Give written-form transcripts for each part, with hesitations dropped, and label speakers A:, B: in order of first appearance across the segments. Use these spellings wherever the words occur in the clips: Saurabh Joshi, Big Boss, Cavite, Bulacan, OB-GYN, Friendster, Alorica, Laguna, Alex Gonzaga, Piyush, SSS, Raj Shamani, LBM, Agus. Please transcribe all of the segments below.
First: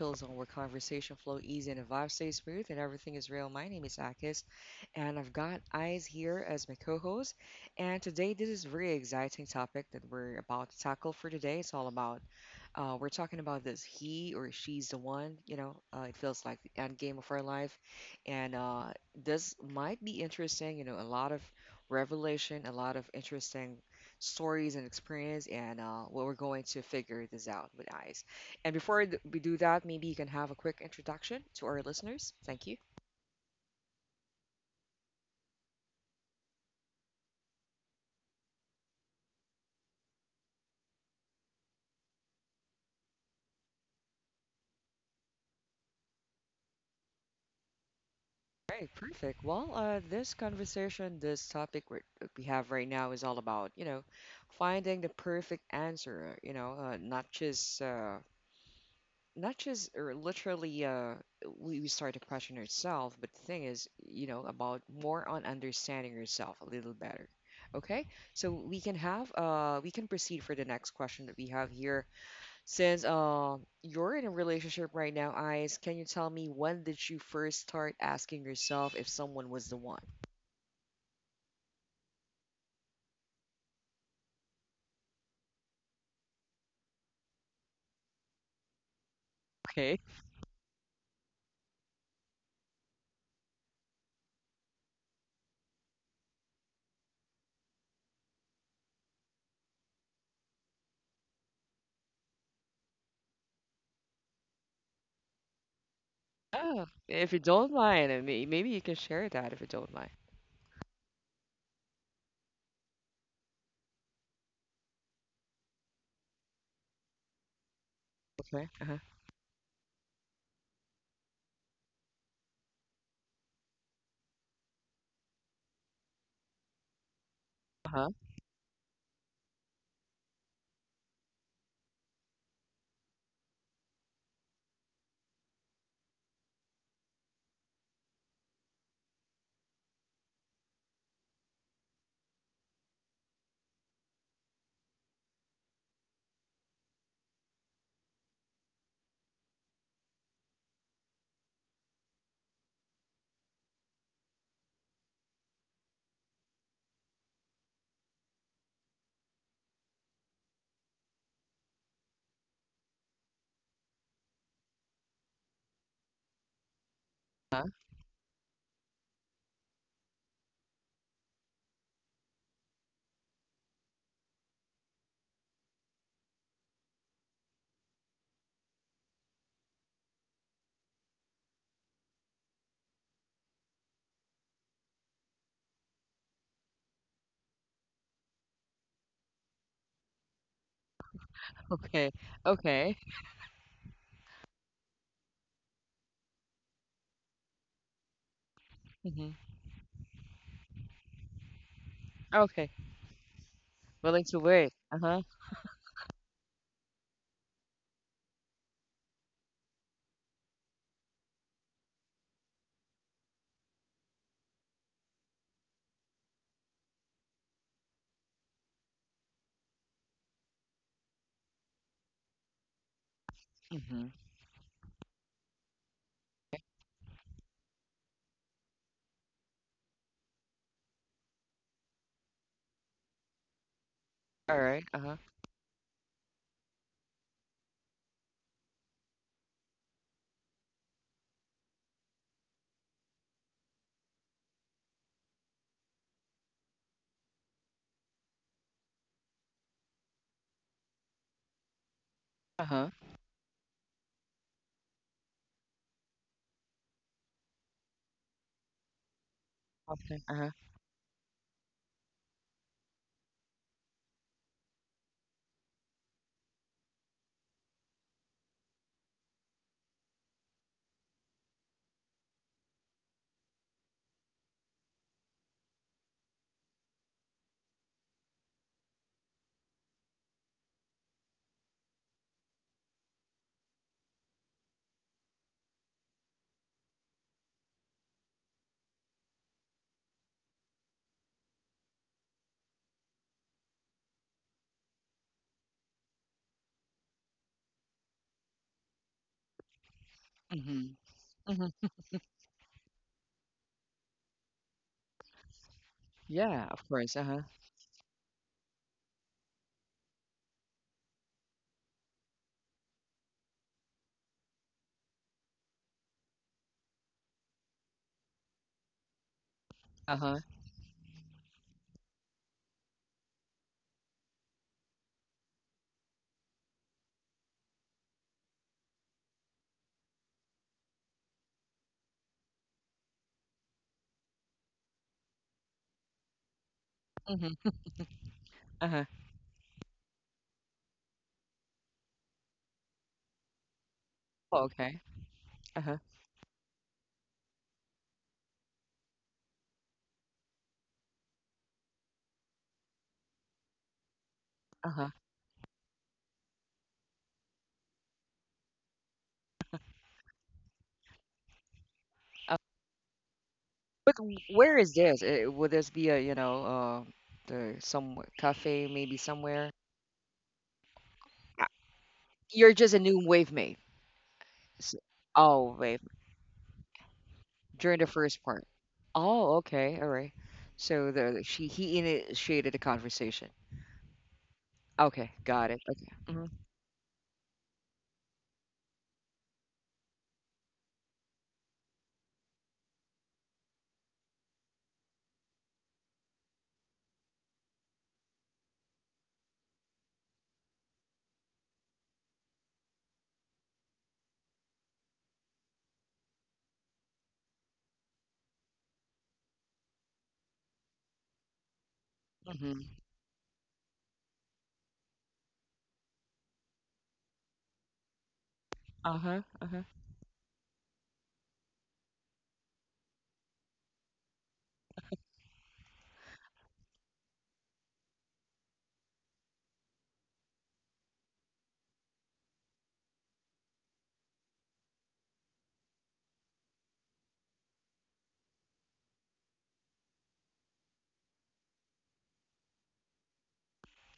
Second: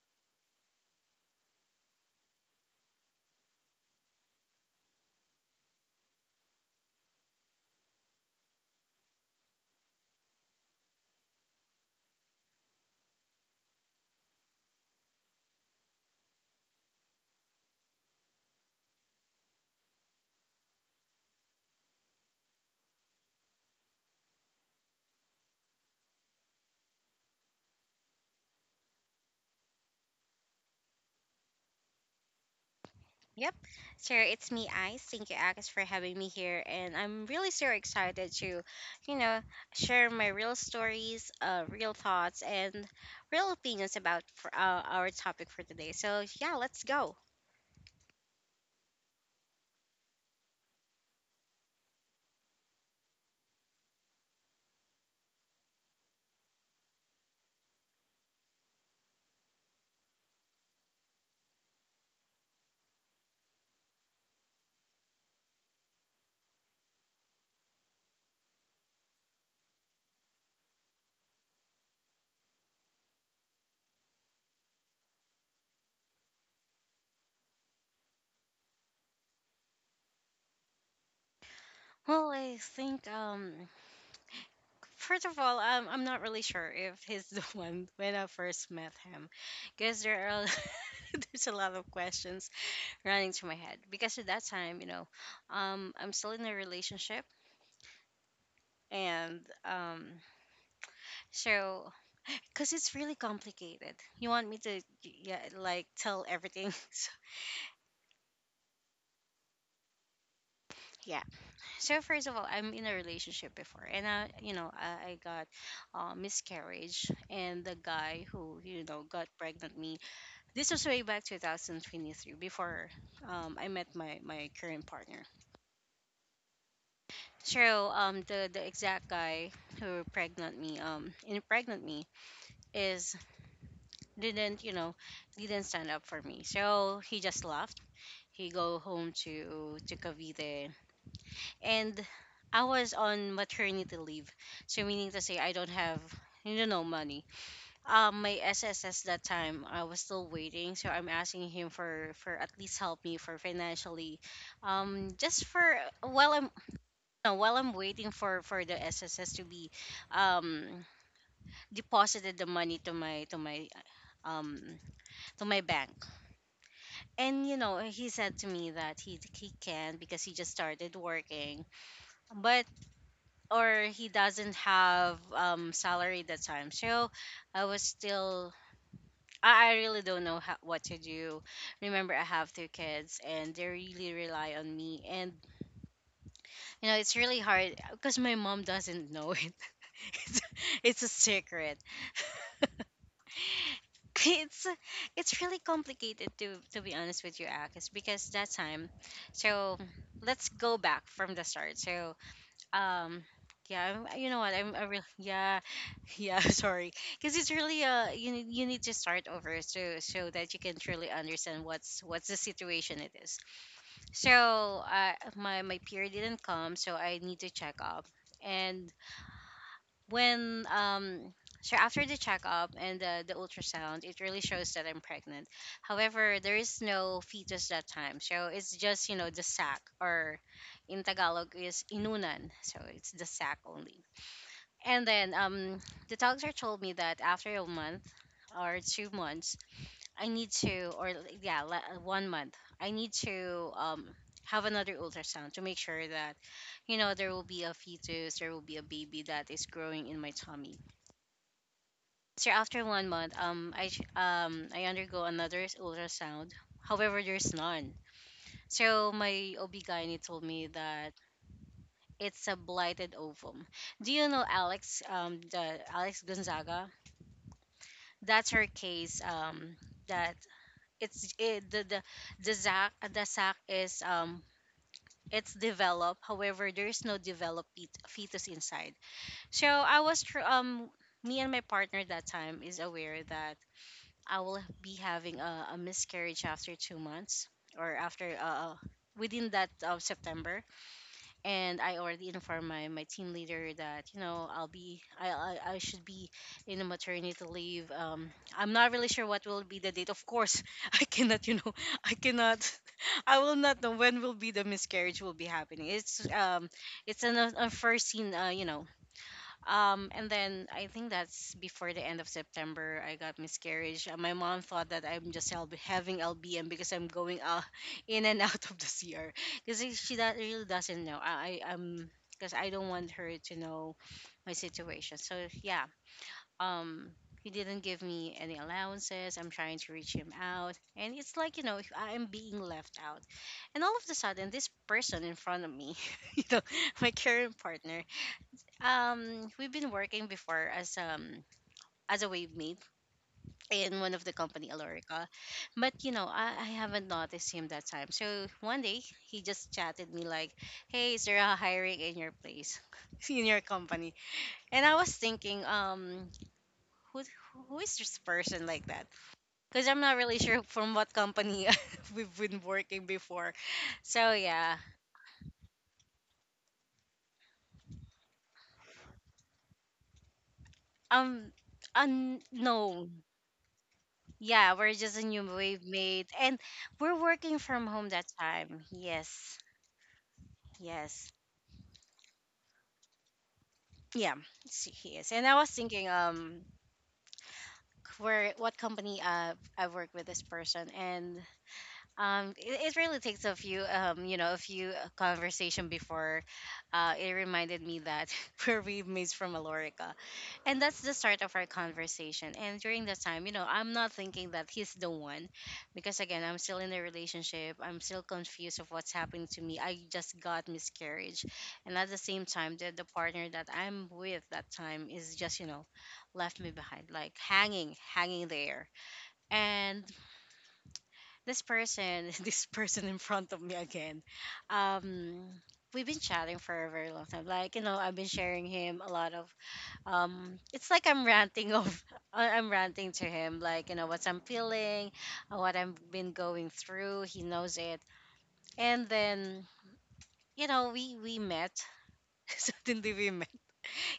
A: chill zone where conversation flow easy and the vibe stay smooth and everything is real. My name is Akis, and I've got Eyes here as my co-host. And today, this is very exciting topic that we're about to tackle for today. It's all about we're talking about this he or she's the one, it feels like the end game of our life. And This might be interesting, you know, a lot of revelation, a lot of interesting stories and experience, and well, we're going to figure this out with eyes. And before we do that, maybe you can have a quick introduction to our listeners. Thank you.
B: Yep. So it's me, Ice. Thank you, Agus, for having me here. And I'm really so excited to, you know, share my real stories, real thoughts, and real opinions about for, our topic for today. So, yeah, let's go.
A: All right, perfect. Well, this conversation, we have right now is all about, you know, finding the perfect answer, not just not just or literally we start to question ourselves, but the thing is, you know, about more on understanding yourself a little better. Okay, so we can have we can proceed for the next question that we have here, since you're in a relationship right now, Eyes. Can you tell me, when did you first start asking yourself if someone was the one?
B: Well, I think, first of all, I'm not really sure if he's the one when I first met him.
A: Okay,
B: Because there are. There's a lot of questions running through my head because at that time, you know, I'm still in a relationship and So, because it's really complicated. You want me to, yeah, like tell everything.
A: yeah,
B: So,
A: if you don't mind, and maybe you can share that if you don't mind.
B: yeah. So first of all, I'm in a relationship before, and I, you know, I got miscarriage, and the guy who,
A: Okay.
B: you
A: Uh-huh.
B: know, got pregnant me. This was way back 2023, before I met my current partner. So
A: Uh-huh.
B: the exact guy who pregnant me, impregnant me, is didn't, you know, didn't stand up for me. So he just laughed he go home to Cavite, and I was on maternity leave, so meaning to say I don't have you know no money. My SSS that time I was still waiting, so I'm asking him for at least help me for financially, just for while I'm no, while I'm waiting for the SSS to be, um, deposited the money to my to my um to my bank. And you
A: Uh-huh.
B: know, he said to me that he can because he just started working but or he doesn't have salary that time, so I was still I really don't know how, what to do. Remember, I have two kids and they really rely on me, and you know it's really hard because my mom doesn't know it. it's, it's a secret.
A: Okay. Okay.
B: it's it's really complicated to be honest with you, Akis, because that time.
A: Hmm.
B: So let's go back from the start. So
A: Okay.
B: um yeah, I'm,
A: Willing
B: you
A: to
B: know what
A: wait.
B: I'm I really,
A: Uh-huh.
B: yeah. Yeah, sorry, because it's really you, you need to start over so so that you can truly understand what's the situation it is. So my period didn't come, so I need to check up. And when so After the checkup and the ultrasound
A: Mhm.
B: it really shows that I'm pregnant. However, there is no fetus that time, so it's just you know the sac or in Tagalog is inunan. So it's the sack only.
A: Alright.
B: And
A: Uh-huh.
B: then the doctor told me that after a month or 2 months, I need to, or yeah, 1 month, I need to have another ultrasound to make sure that, you know, there will be a fetus, there will be a baby that is growing in my tummy. So after
A: Uh-huh.
B: 1 month, I undergo another ultrasound. However, there's none. So my
A: Okay.
B: OB-GYN told
A: Uh-huh.
B: me that it's a blighted ovum. Do you know Alex, the Alex Gonzaga? That's her case, that the sac, the sac is it's developed. However, there's no developed fetus inside. so i was tr- um Me and my partner that time is aware that I will be having a miscarriage after 2 months or after within that September. And I already informed my, my team leader that you know I'll be I should be in a maternity leave. I'm not really sure what will be the date. Of course,
A: Mhm.
B: I cannot you know
A: Mhm.
B: I cannot, I will not know when will be the miscarriage will be happening.
A: Yeah, of course.
B: It's an
A: Uh-huh.
B: unforeseen you know. Um, and then I think that's before the end of September, I got miscarriage. My mom thought that I'm just having LBM because I'm going out in and out of the CR because she that
A: Uh-huh.
B: really doesn't know. Because I don't want her to know my situation. So yeah, um, he didn't give me any allowances. I'm trying to reach him out, and it's like you know I'm being left out, and all of a sudden this person in front of me, you know, my current
A: Mhm.
B: partner,
A: Uh-huh.
B: we've been working before as a wave mate in one of the
A: Oh,
B: company,
A: okay.
B: Alorica, but
A: Uh-huh.
B: you know I haven't noticed him that time. So one day he just chatted me like, "Hey, is there a hiring in your place, in your company?" And I was
A: Uh-huh.
B: thinking, who who is this person like that? Because I'm not really sure from what company we've been
A: Uh,
B: working before.
A: but
B: So yeah,
A: where is this? Would this be a, you know, the some cafe maybe somewhere?
B: um,
A: Uh, You're just a
B: no.
A: new wave mate.
B: Yeah, we're
A: S-
B: just a new
A: Oh,
B: wave
A: wave
B: made, and we're working from
A: during
B: home
A: the
B: that
A: first part.
B: time. Yes,
A: Oh, okay. All right. So
B: yes,
A: the she he initiated the conversation.
B: yeah, he is.
A: Okay,
B: And I was
A: got it.
B: thinking,
A: Okay. Mm-hmm.
B: where what company I've worked with this person, and it really takes a few you know a few conversation before, it reminded me that we're wave mates from Alorica. And that's the start of our conversation. And during that time, you know, I'm not thinking that he's the one because again, I'm still in a relationship. I'm still confused of what's happening to me. I just got miscarriage. And at the same time,
A: Mm-hmm.
B: the partner that I'm with that time is just, you know, left me behind, like hanging, hanging there.
A: Uh-huh. Uh-huh.
B: And this person, this person in front of me again, um, we've been chatting for a very long time. Like, you know, I've been sharing him a lot of it's like I'm ranting of I- I'm ranting to him like you know what I'm feeling, what I've been going through, he knows it. And then you know we met, suddenly we met,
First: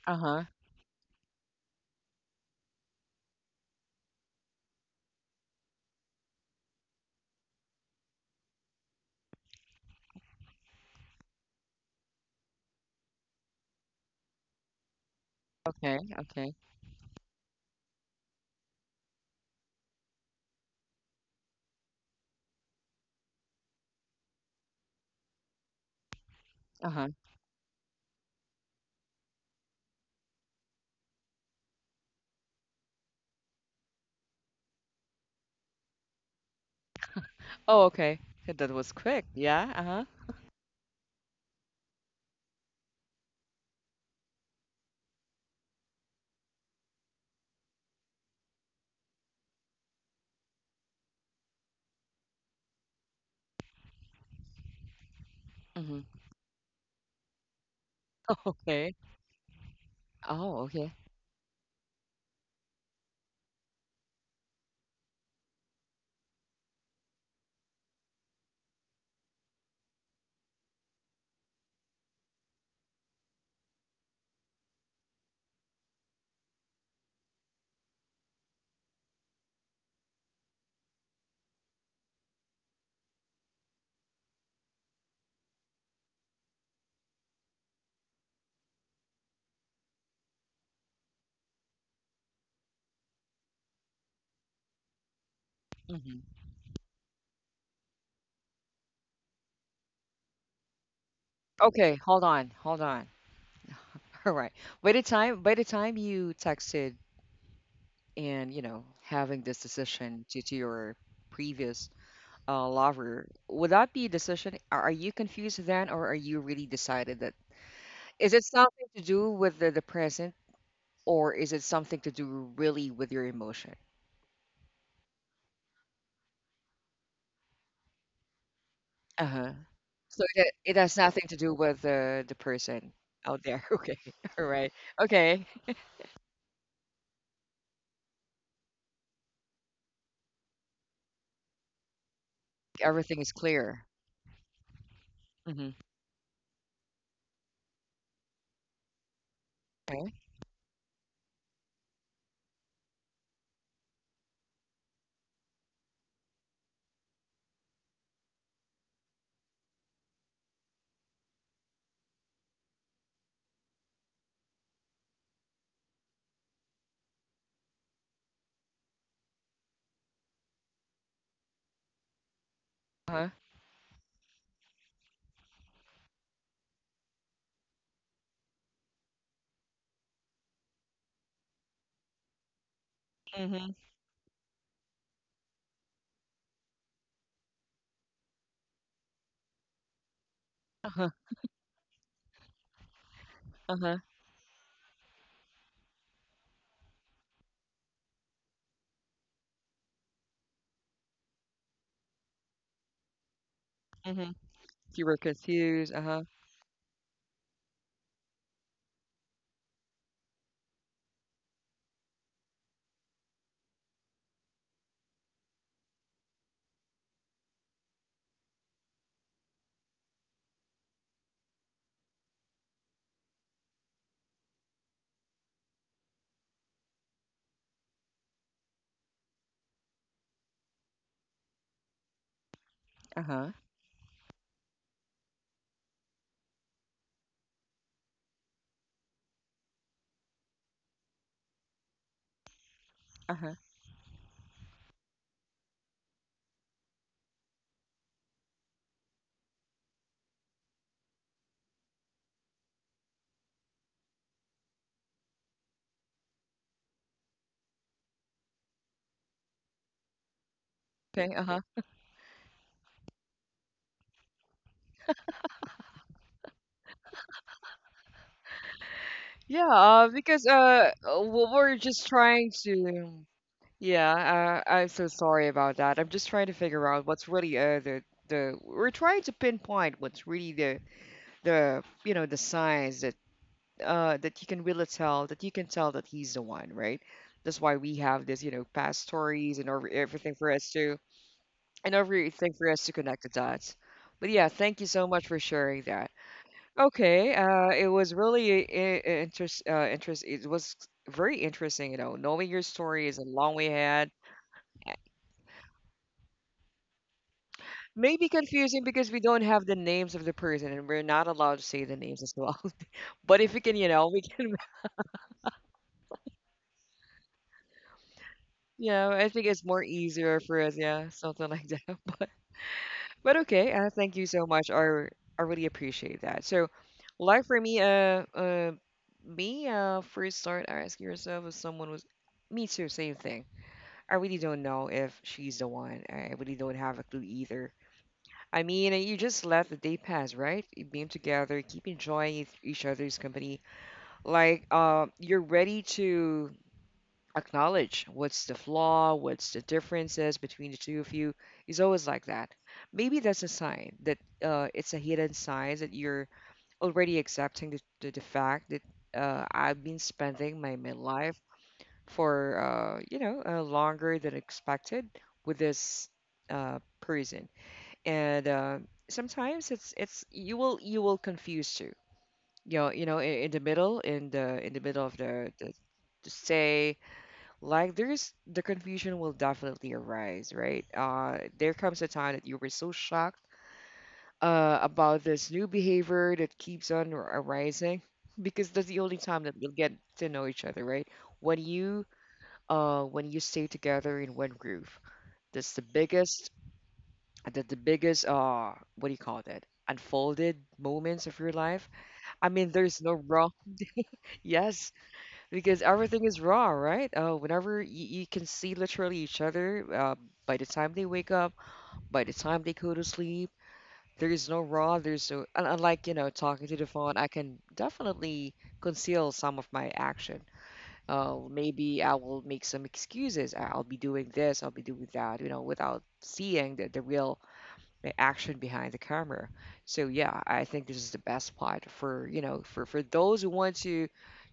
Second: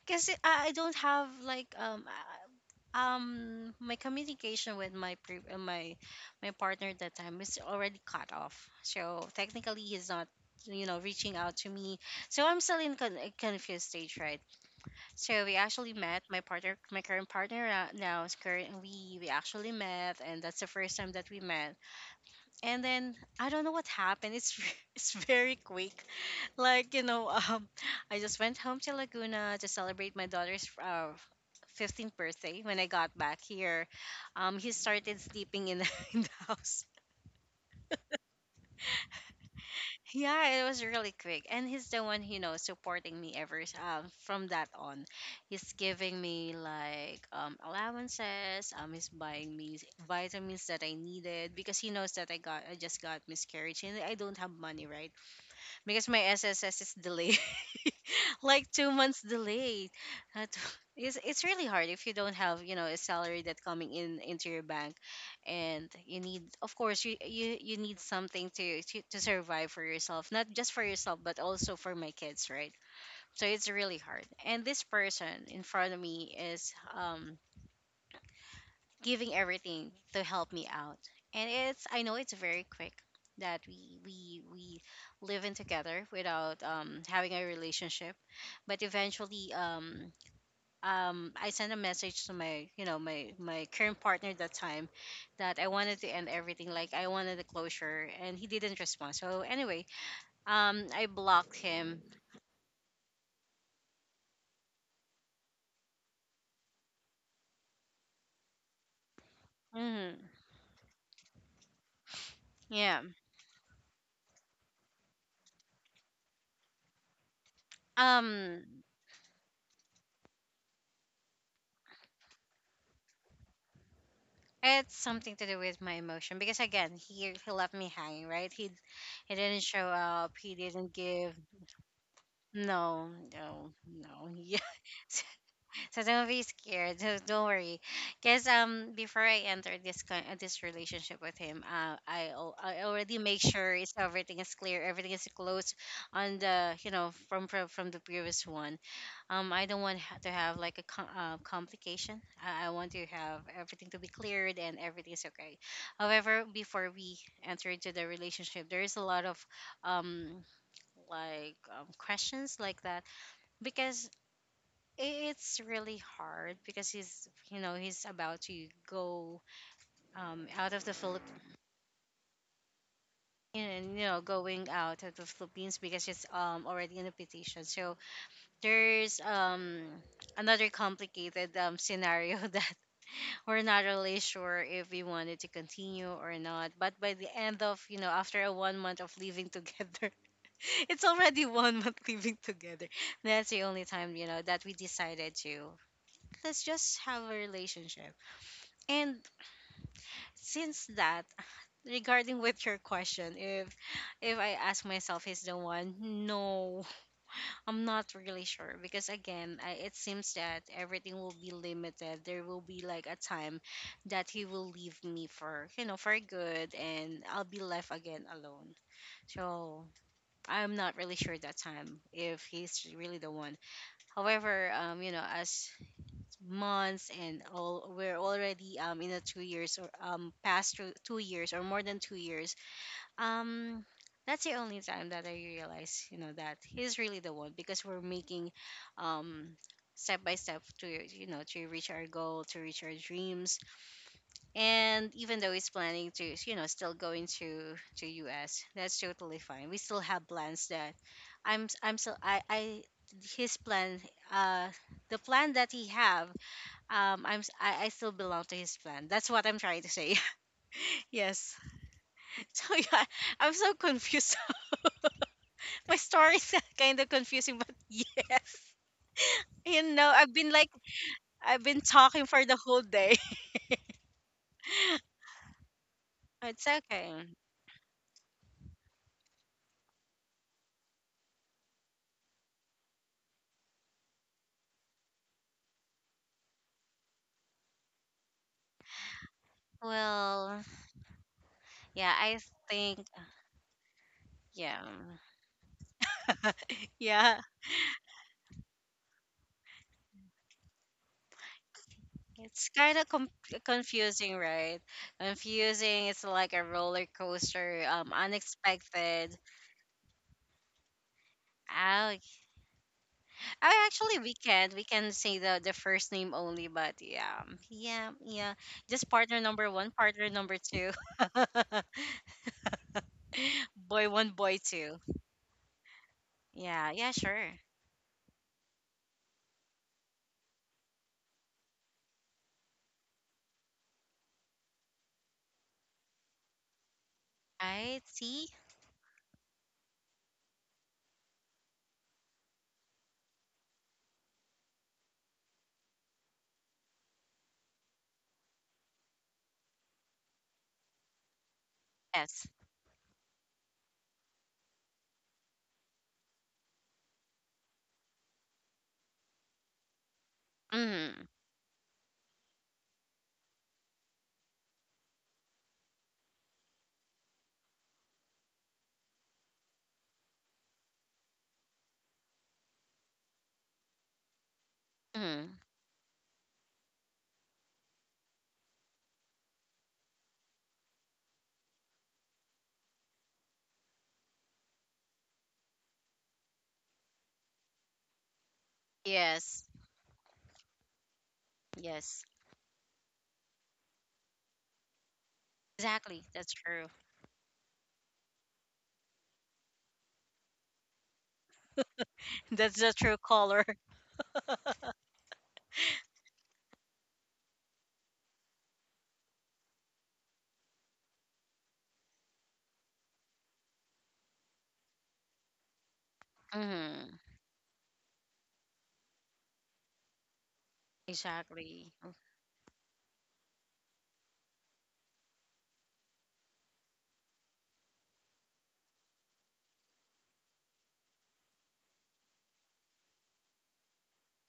B: because
A: Uh-huh.
B: I don't have like my communication with my my partner at that time is already cut off, so technically he's not you know reaching out to me. So I'm still in a confused stage, right? So we actually
A: Okay,
B: met, my
A: okay.
B: partner, my current partner now is currently, we actually met, and that's the first time that we met. And then I don't know what happened. It's it's very quick. Like you
A: Uh-huh.
B: know, I just went home to Laguna to celebrate my daughter's 15th birthday. When I got back here, he started sleeping in, in the house.
A: Oh, okay. Yeah, that was quick. Yeah, uh-huh.
B: Yeah, it was really quick, and he's the one you know supporting me from that on. He's giving me like allowances. He's buying me vitamins that I needed because he knows that I just got miscarriage and I don't have money, right?
A: Hmm.
B: Because my SSS is delayed, like two
A: Okay.
B: months delayed. That
A: Oh, okay.
B: it's really hard if you don't have you know a salary that coming in into your bank, and you need of course you need something to, to survive for yourself, not just for yourself but also for my kids, right? So it's really hard. And this person in front of me is giving everything to help me out. And it's I know it's very quick that we live in together without having a relationship. But eventually I sent a message to my you know my current partner at that time that I wanted to
A: Hmm.
B: end everything, like I wanted the closure, and he didn't respond. So anyway, I blocked
A: Okay,
B: him.
A: hold on, hold on. All right. By the time you texted and, you know, having this
B: Hmm.
A: decision to your previous
B: Yeah.
A: lover, would that be a decision? Are you confused then, or are you really decided that is it
B: Um,
A: something to do with the present, or is it something to do really with your emotion?
B: it's something to do with my emotion because again he left me hanging, right? He
A: Uh-huh.
B: didn't show
A: So
B: up.
A: that
B: He
A: it
B: didn't
A: has nothing
B: give.
A: to do with the person
B: No,
A: out there.
B: no,
A: Okay.
B: no.
A: All
B: Yeah.
A: right.
B: So
A: Okay.
B: so don't be scared. So don't worry. Cause before I entered this this relationship with him, I already
A: Everything is
B: make sure
A: clear.
B: it's everything is clear, everything is
A: Mm-hmm.
B: closed on the you know from the previous one. I don't want
A: Okay.
B: to have like a complication. I want to have everything to be cleared and everything is okay. However, before we enter into the relationship, there is a lot of um questions like that because i- it's really hard because he's you know he's about to go out of the Philippines,
A: Uh-huh.
B: and you know going out of the Philippines because it's already in a petition, so there's another complicated scenario that we're
A: Mm-hmm.
B: not really sure if we wanted to continue or not. But by the end of, you know, after a 1 month of living together, it's
A: Uh-huh.
B: already 1 month living together. That's the only
A: Uh-huh.
B: time, you know, that we decided to let's just have a relationship. And since that, regarding with your question, if
A: Mm-hmm.
B: if I ask
A: You were
B: myself is the one,
A: confused. Uh-huh.
B: no. I'm not really sure because again, it seems that everything will be limited. There will be like a time that he will leave me for, you know, for good and I'll be left again alone. So, I'm not really sure that time if he's really the one. However, you know, as months and all we're already in a 2 years or 2 years or more than 2 years
A: Uh-huh.
B: um, that's the only time that I realize, you know, that he's really the one because we're making, um, step by step to, you know, to reach our goal, to reach our
A: Uh-huh.
B: dreams. And even though he's planning to, you know, still going to US, that's totally fine. We still have plans that I'm still I his plan uh the plan that he have, I still belong to his plan, that's what I'm trying to say,
A: Okay.
B: yes.
A: Uh-huh.
B: so yeah, I'm so confused. My story's kind of confusing, but yes.
A: Yeah,
B: You
A: uh,
B: know, I've
A: because
B: been like,
A: uh uh,
B: I've
A: we're
B: been
A: just
B: talking for
A: trying
B: the whole
A: to
B: day.
A: yeah, I'm so sorry about that. I'm just trying to
B: It's
A: figure out
B: okay.
A: what's really the we're trying to pinpoint what's really the you know the signs that that you can really tell that you can tell that he's the one, right? That's why we have this, you know, past stories and everything for
B: Well,
A: us to and
B: yeah, I
A: everything for us to
B: think,
A: connect the dots. But yeah,
B: yeah.
A: thank you so much for sharing that. Okay,
B: Yeah,
A: it was really interest, interest. It was very interesting, you know, knowing your
B: it's kind
A: story
B: of
A: is a
B: com-
A: long way ahead.
B: confusing, right? Confusing. It's like a roller coaster.
A: Maybe confusing because we
B: Unexpected.
A: don't have the names of the person and we're not allowed to say the
B: Oh,
A: names as well. But if we can,
B: I
A: you know,
B: actually
A: we
B: we
A: can,
B: can't we can say the first name only, but yeah, yeah, yeah.
A: you
B: Just
A: know, I
B: partner
A: think it's
B: number
A: more
B: one, partner
A: easier
B: number
A: for us,
B: two.
A: yeah, something like that. But okay,
B: boy
A: thank you
B: one,
A: so
B: boy
A: much.
B: two.
A: I really appreciate that. So,
B: Yeah, yeah,
A: like
B: sure.
A: for me, me, first start ask yourself if someone was. Me too, same thing. I really don't know if she's the one. I really don't have a clue either.
B: Right? See?
A: I mean, you just let the day pass, right? You being together, keep enjoying each other's company. Like, you're ready to acknowledge what's the flaw, what's the differences between the two of you. It's always like
B: Yes.
A: that. Maybe that's a sign that it's a hidden sign that you're already accepting the fact that I've been spending my
B: Mm-hmm.
A: midlife for longer than expected with this person, and sometimes it's you will confuse too. You know, in the middle of
B: Mm-hmm.
A: the to say like there's the confusion will definitely arise, right? There comes a time that you were so shocked about this new behavior that keeps on arising, because that's the only time that
B: Yes.
A: we'll get to know each other, right? When you
B: Yes.
A: when you stay together in one group, that's the
B: Exactly.
A: biggest
B: That's true.
A: that the biggest uh what do you call that unfolded moments of your life. I mean
B: That's the
A: there's no
B: true
A: wrong.
B: color.
A: Yes. Because everything is raw, right? Whenever you, you can see literally each other, by the time they wake up, by the time they go to sleep, there is no raw. There's no, unlike, you know, talking to the phone, I
B: Mm-hmm.
A: can definitely conceal some of my action.
B: Exactly.
A: Maybe I will make some excuses. I'll be doing this, I'll be doing that, you know, without seeing the real the action behind the camera. So yeah, I think this is the best part for you know for those who want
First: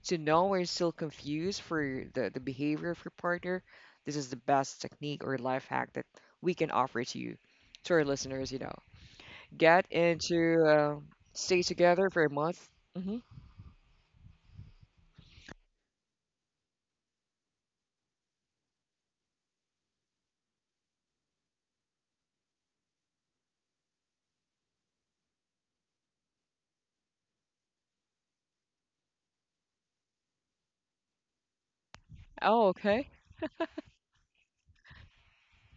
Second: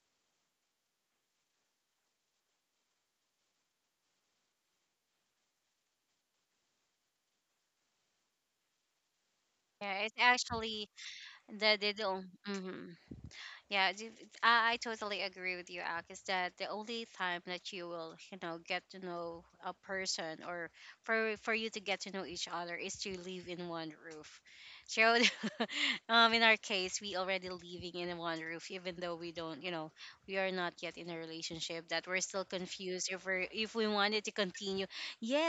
A: to know and still confused for the behavior of your partner. This is the best technique or life hack that we can offer to you, to our listeners. You know, get
B: Yeah, it's
A: into
B: actually
A: stay
B: the they
A: together
B: do.
A: for a month.
B: Mm-hmm.
A: Hmm.
B: Yeah, I totally agree with you, Ak, is that the only time that you will, you know, get to know a person, or for you to get to know each other is to live in one roof. So in our case we already living in one roof even though we don't, you know, we are not yet in a relationship, that we're still
A: Oh,
B: confused
A: okay,
B: if we are, if we wanted to continue.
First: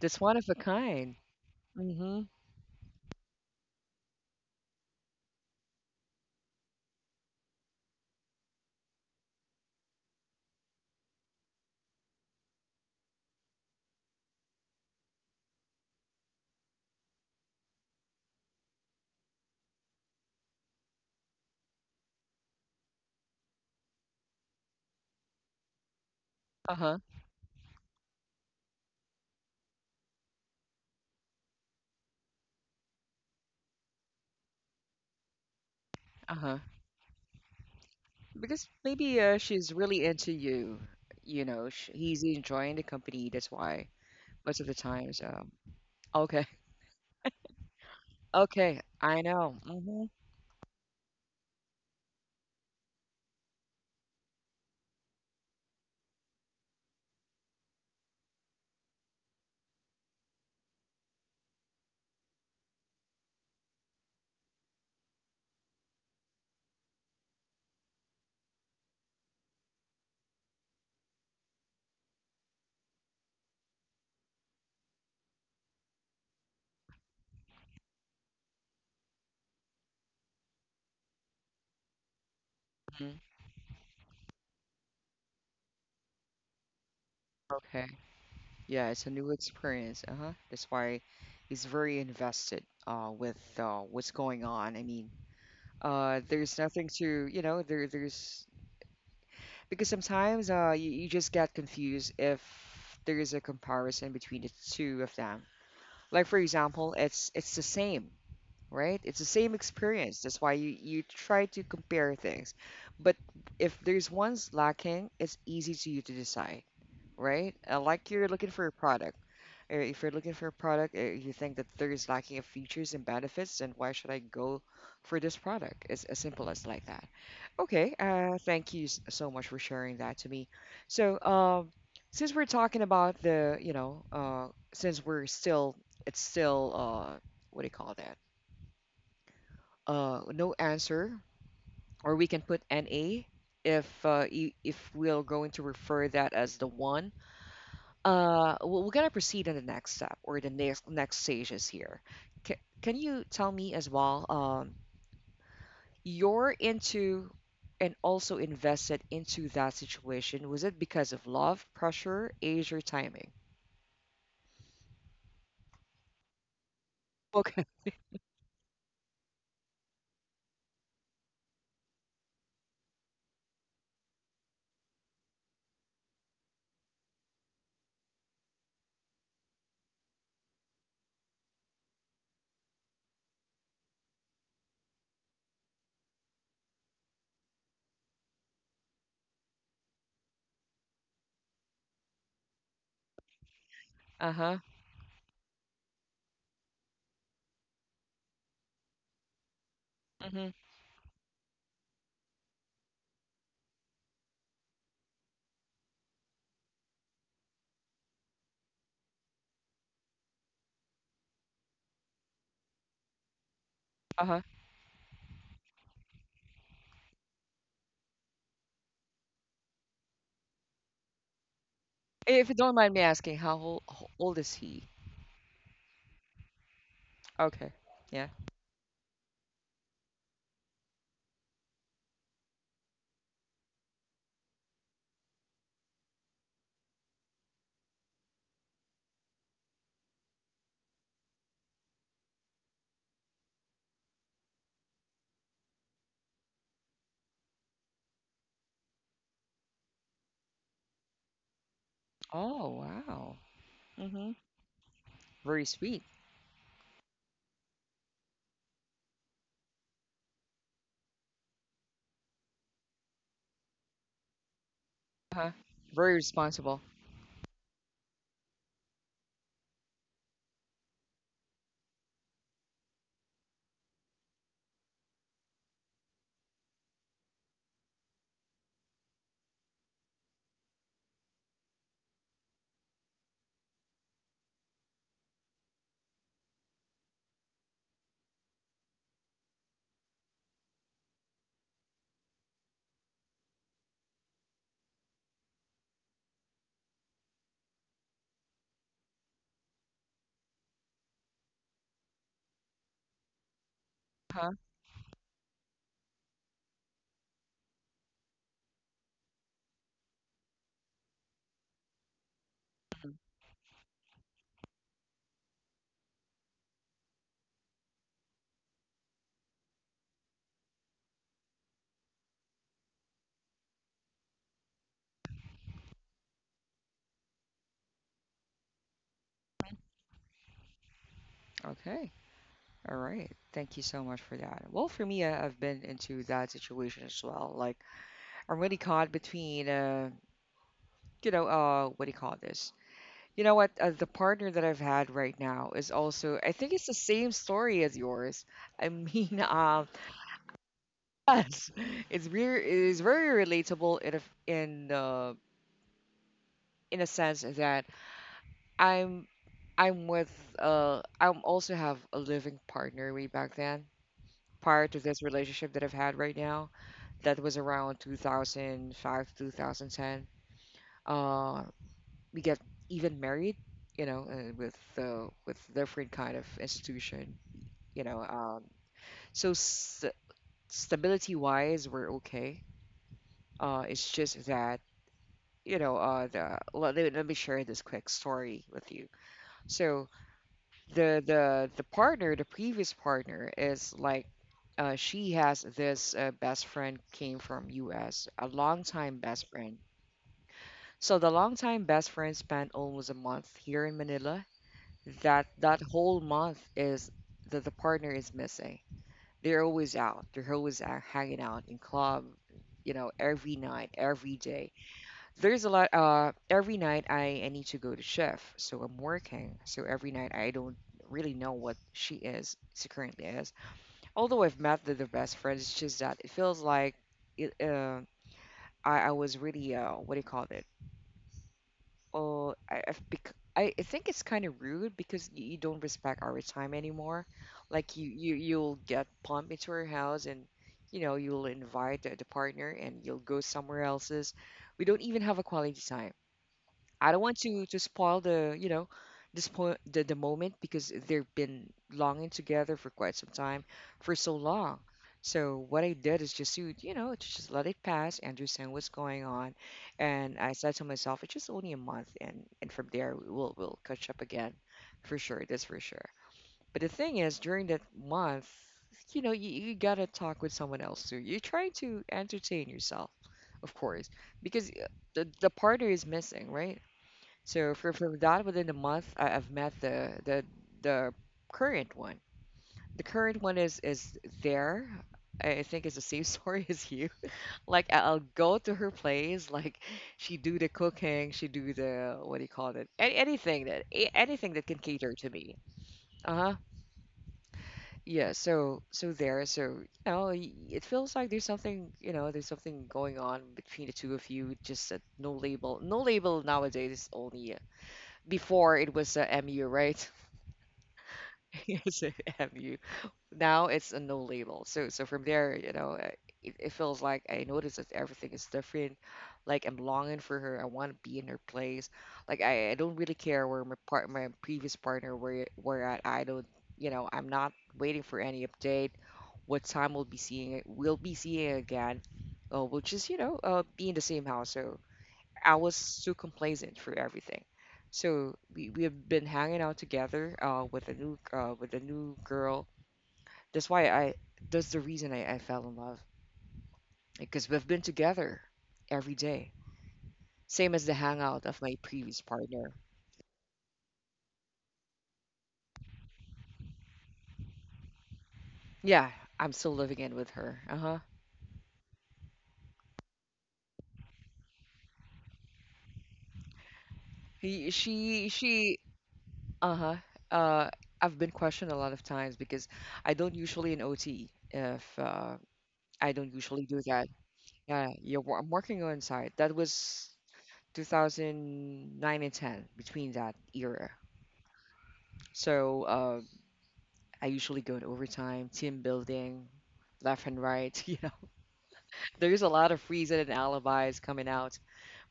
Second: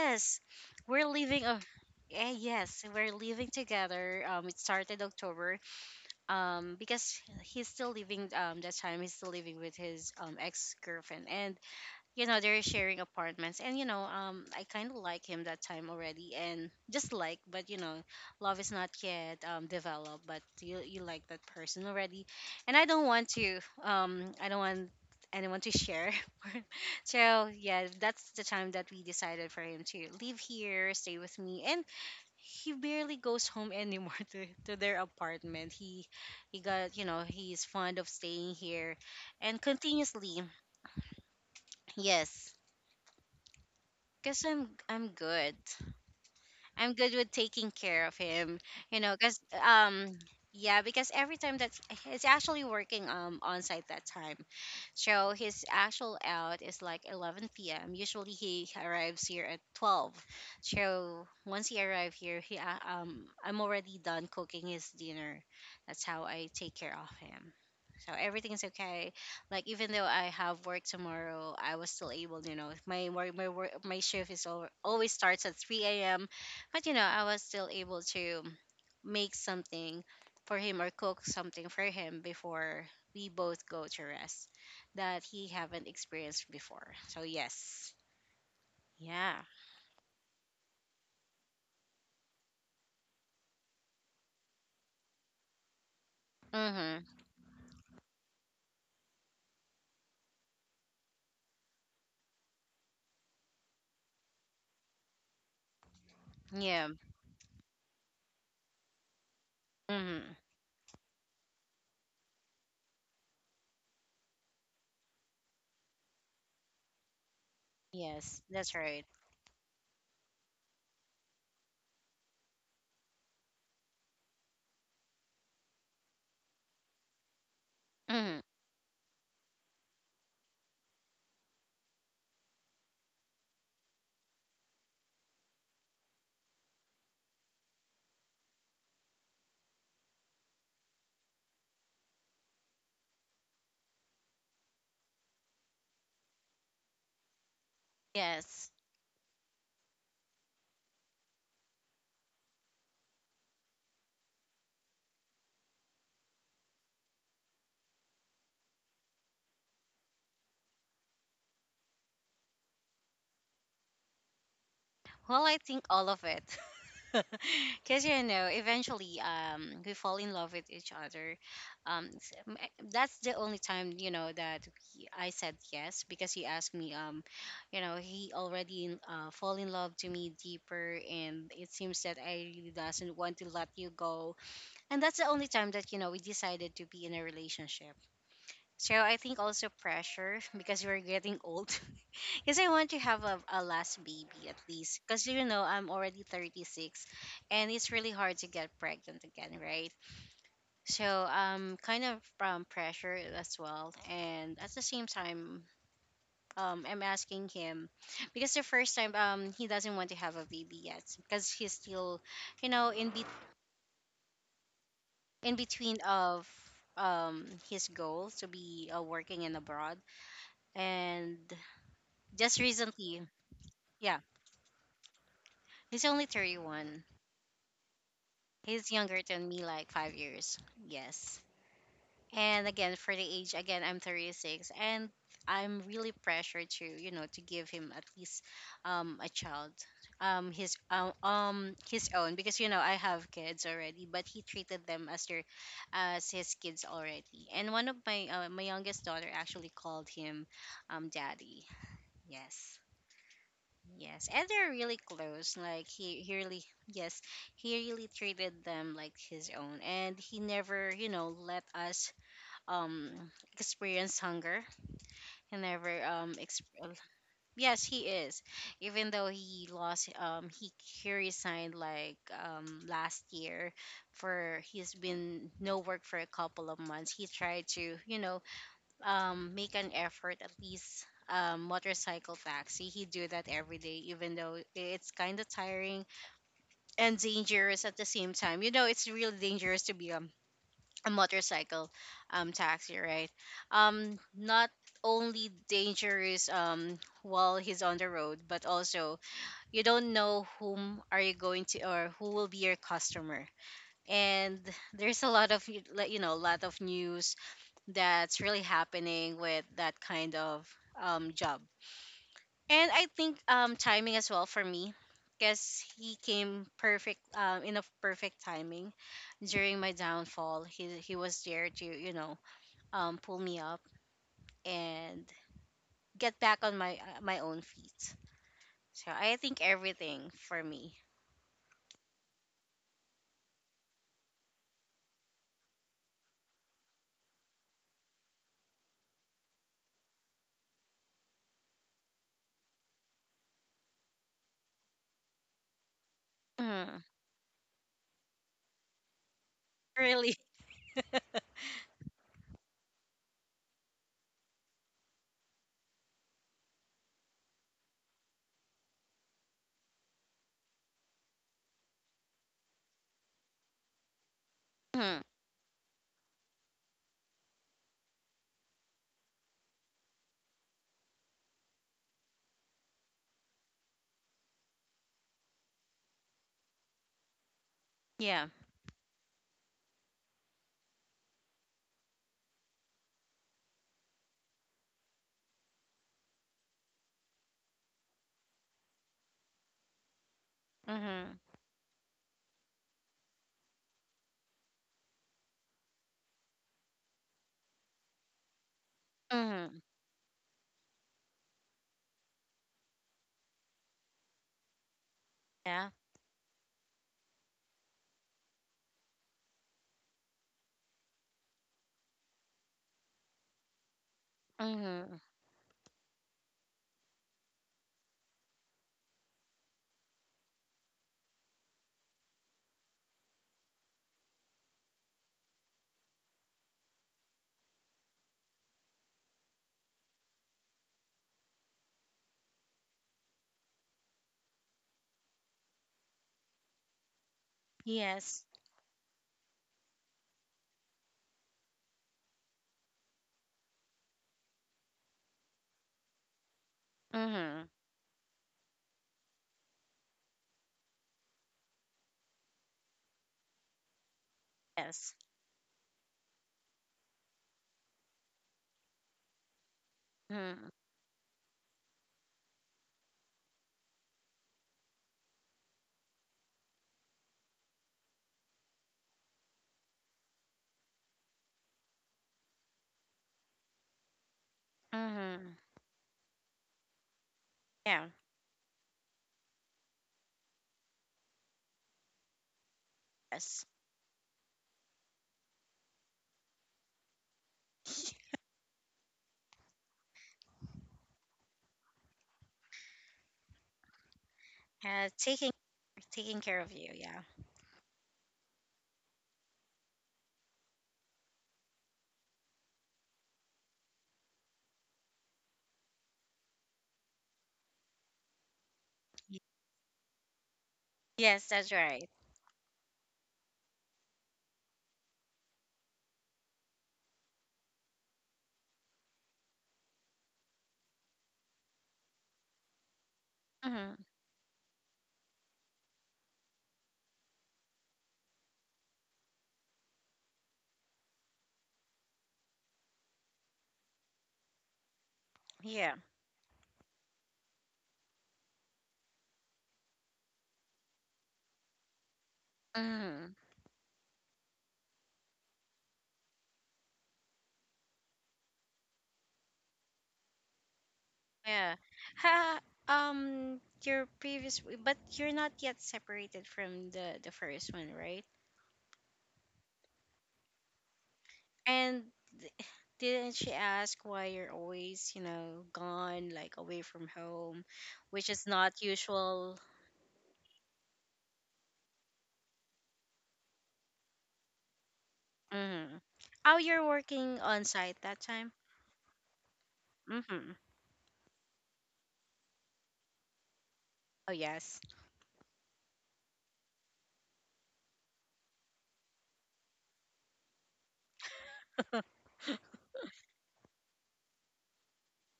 A: that's one of a
B: we're
A: kind.
B: living a
A: Mm-hmm.
B: Eh, yes, we're living together. It started October, because he's still living with his ex-girlfriend, and you know they're sharing apartments, and you know, I kind of like him that time already, and just like, but you know love is not yet developed, but you like that person already, and I don't want anyone to share.
A: Uh huh.
B: so yeah, that's the time that we decided for him to leave here, stay with me, and he barely goes home anymore to their apartment. He
A: Uh huh.
B: got you know he's fond of staying here,
A: Because maybe
B: and
A: she's really
B: continuously
A: into you. You know, sh he's
B: yes,
A: enjoying the company. That's why.
B: cause
A: Most of the
B: I'm
A: time.
B: good.
A: So okay,
B: I'm good with taking care of him, you
A: okay,
B: know, because
A: I know. Hmm.
B: yeah, because every time that he's actually working on site that time, so his actual out is like 11 p.m. Usually he arrives here at 12. So once he arrives here, he I'm already done cooking his dinner. That's how I take care of him. So everything's okay. Like even though I have work tomorrow, I was still able. You know, my work, my shift is over, always starts at 3 a.m. But you know, I was still able to make something for him, or cook something for him before we
A: Hmm.
B: both go to rest that he haven't experienced before. So yes.
A: Okay, yeah, it's a
B: Yeah.
A: new experience. Uh huh. That's why he's very invested with what's going on. I mean, there's
B: Mhm.
A: nothing to you know there there's because sometimes you, you just get confused if there is a comparison between the two of them. Like for
B: Yeah.
A: example, it's the same, right? It's the same
B: Mhm.
A: experience. That's why you, you try to compare things. But if there's one's lacking, it's easy to you to decide, right? Like
B: Yes,
A: you're
B: that's
A: looking for a
B: right.
A: product. Or if you're looking for a product, you think that there is lacking of features and benefits, then why should I go for this product? It's as simple as like that. Okay,
B: Mhm.
A: thank you so much for sharing that to me. So, since we're talking about the, you know, since we're still, it's still, what do you call that? No answer, or we can put NA if if we're going to refer that as the one.
B: Yes.
A: We're gonna proceed in the next step or the next next stages here. Ca can you tell me as well? You're into and also invested into that situation. Was it because of love, pressure, age, or timing?
B: Well, I think all of it.
A: Okay.
B: Because you know, eventually, we fall in love with each other. That's the only time, you know, that I said yes because he asked me. You know, he already fall in love to me deeper, and it seems that I really doesn't want to let you go. And that's the only time that, you know, we decided to be in a relationship. So I think also pressure because we're getting old. Because I want to have a last baby at
A: Uh-huh.
B: least. Because, you know, I'm already 36 and it's really hard to get pregnant again, right?
A: Mm-hmm.
B: So kind of pressure as well. And at the same time, I'm asking him because the first time, he doesn't want to have a baby yet because he's still, you know,
A: Uh-huh.
B: in between of his goal to be, working and abroad. And just
A: If you don't mind
B: recently,
A: me asking,
B: yeah,
A: old is he?
B: he's only 31.
A: Okay. Yeah.
B: He's younger than me, like 5 years. Yes. And again, for the age, again, I'm 36, and I'm really pressured to, you know, to give him at least a child, his own, because you know I have kids already, but he treated them as their as his kids already. And one of my my youngest daughter actually called him daddy. Yes.
A: Oh, wow.
B: Yes, and
A: Mm-hmm.
B: they're really close. Like
A: Very sweet.
B: he really, yes, he really treated them like his own, and he never, you know, let us um experience hunger. He
A: Huh?
B: never
A: Very
B: exp-
A: responsible.
B: yes, he is. Even though he resigned like last year, for he's been no work for a couple of months. He tried to, you know, make an effort at least motorcycle taxi. He do that every day, even though it's kind of tiring and dangerous at the same time. You know, it's really dangerous to be a motorcycle taxi, right? Not only dangerous while he's on the road, but also you don't know whom are you going to, or who will be your customer.
A: Huh?
B: And there's a lot of you like, you know, a lot of news that's really happening with that kind of job. And I think timing as well for me, because he came perfect in a perfect timing during my downfall. He was there to, you know, pull me up and get back on my my own feet. So I think everything for me.
A: Okay. All right. Thank you so much for that. Well, for me, I've been into that situation as well. Like, I'm really caught between, you know, what do you call this? You know what? The partner that I've had right now is also, I think
B: Mm,
A: it's the same story as yours. I mean,
B: really.
A: yes, it's very, it's very relatable in a, in, in a sense that I'm I'm with I'm also have a living partner way back then. Prior
B: Mm,
A: to this relationship that I've had right now, that was around 2005 to 2010. Uh, we get even married, you know, with different kind of institution, you
B: yeah.
A: know. So s stability wise, we're okay. It's just that you know, the let, let me share this quick story with you. So
B: Mm-hmm.
A: the partner, the previous partner, is like she has this best friend came from US, a longtime best
B: Mm-hmm.
A: friend. So the longtime best friend spent almost a month here in Manila. That
B: Yeah.
A: that whole month is that the partner is missing. They're always out. They're always out, hanging out in club, every night, every day
B: Mm-hmm.
A: there's a lot every night I need to go to shift, so I'm working, so every night I don't really know what she currently is. Although I've met the best friends, it's just that it feels like it, uh, I was really what do you call it, oh I, I've bec- I think it's kind of rude because you don't respect our time anymore. Like you,
B: Yes.
A: you you'll get pumped into her house and you know you'll invite the partner and you'll go somewhere else's. We don't even have a quality time. I don't
B: Mm-hmm.
A: want to spoil the this point, the moment, because they've been longing together for quite some time, for so long.
B: Yes.
A: So what I did is just to, you know, to just let it pass, understand what's going on, and
B: Mm-hmm.
A: I said to myself, it's just only a month, and from there we'll catch up again, for sure. That's for sure. But the thing is, during that month, you know, you gotta talk with someone else too. You're trying to entertain yourself, of course, because
B: Mm-hmm.
A: the partner is missing, right? So
B: Yeah.
A: for from that within a month, I've met the current one. The
B: Yes.
A: current one is there. I think it's the same story as you. Like I'll go to her place, like she do the cooking, she do the what do you call it? Anything that anything that can cater
B: Taking,
A: to me.
B: taking care of
A: Uh-huh.
B: you. Yeah.
A: Yeah, so so there, so you know, it feels like there's something, you know, there's something going on between the two of you. Just no label, no label nowadays. Is Only before it was MU, right?
B: Yes, that's right.
A: Yes, I have you. Now it's a no label. So so from there, you know, it feels like I notice that everything is different. Like I'm longing for her. I want to be in her place. Like I don't really care where
B: Hmm.
A: my previous partner were at. I don't, you know, I'm not waiting for any update. What time we'll be seeing it? We'll be seeing again. We'll just, you know, be in the same house. So I
B: Yeah.
A: was too complacent through everything. So we have been hanging out together with a new girl.
B: Hmm.
A: That's why I that's the reason I fell in love, because we've been together every day. Same as the
B: Yeah.
A: hangout of my previous
B: Ha,
A: partner.
B: your previous, but you're not yet separated from the first one, right?
A: Yeah, I'm still living in with her. Uh-huh.
B: And th- didn't she ask why you're always, you know, gone, like away from home,
A: He,
B: which is not
A: she
B: usual.
A: uh-huh. Uh I've been questioned a lot of times because I don't usually in OT if
B: Hmm.
A: I
B: Oh,
A: don't
B: you're
A: usually do that.
B: working on site
A: Yeah,
B: that
A: yeah,
B: time.
A: I'm working on site. That was
B: Hmm.
A: 2009 and 10, between that era.
B: Oh, yes.
A: So I usually go in overtime, team building, left and right. You know, there's a lot of reason and alibis coming out,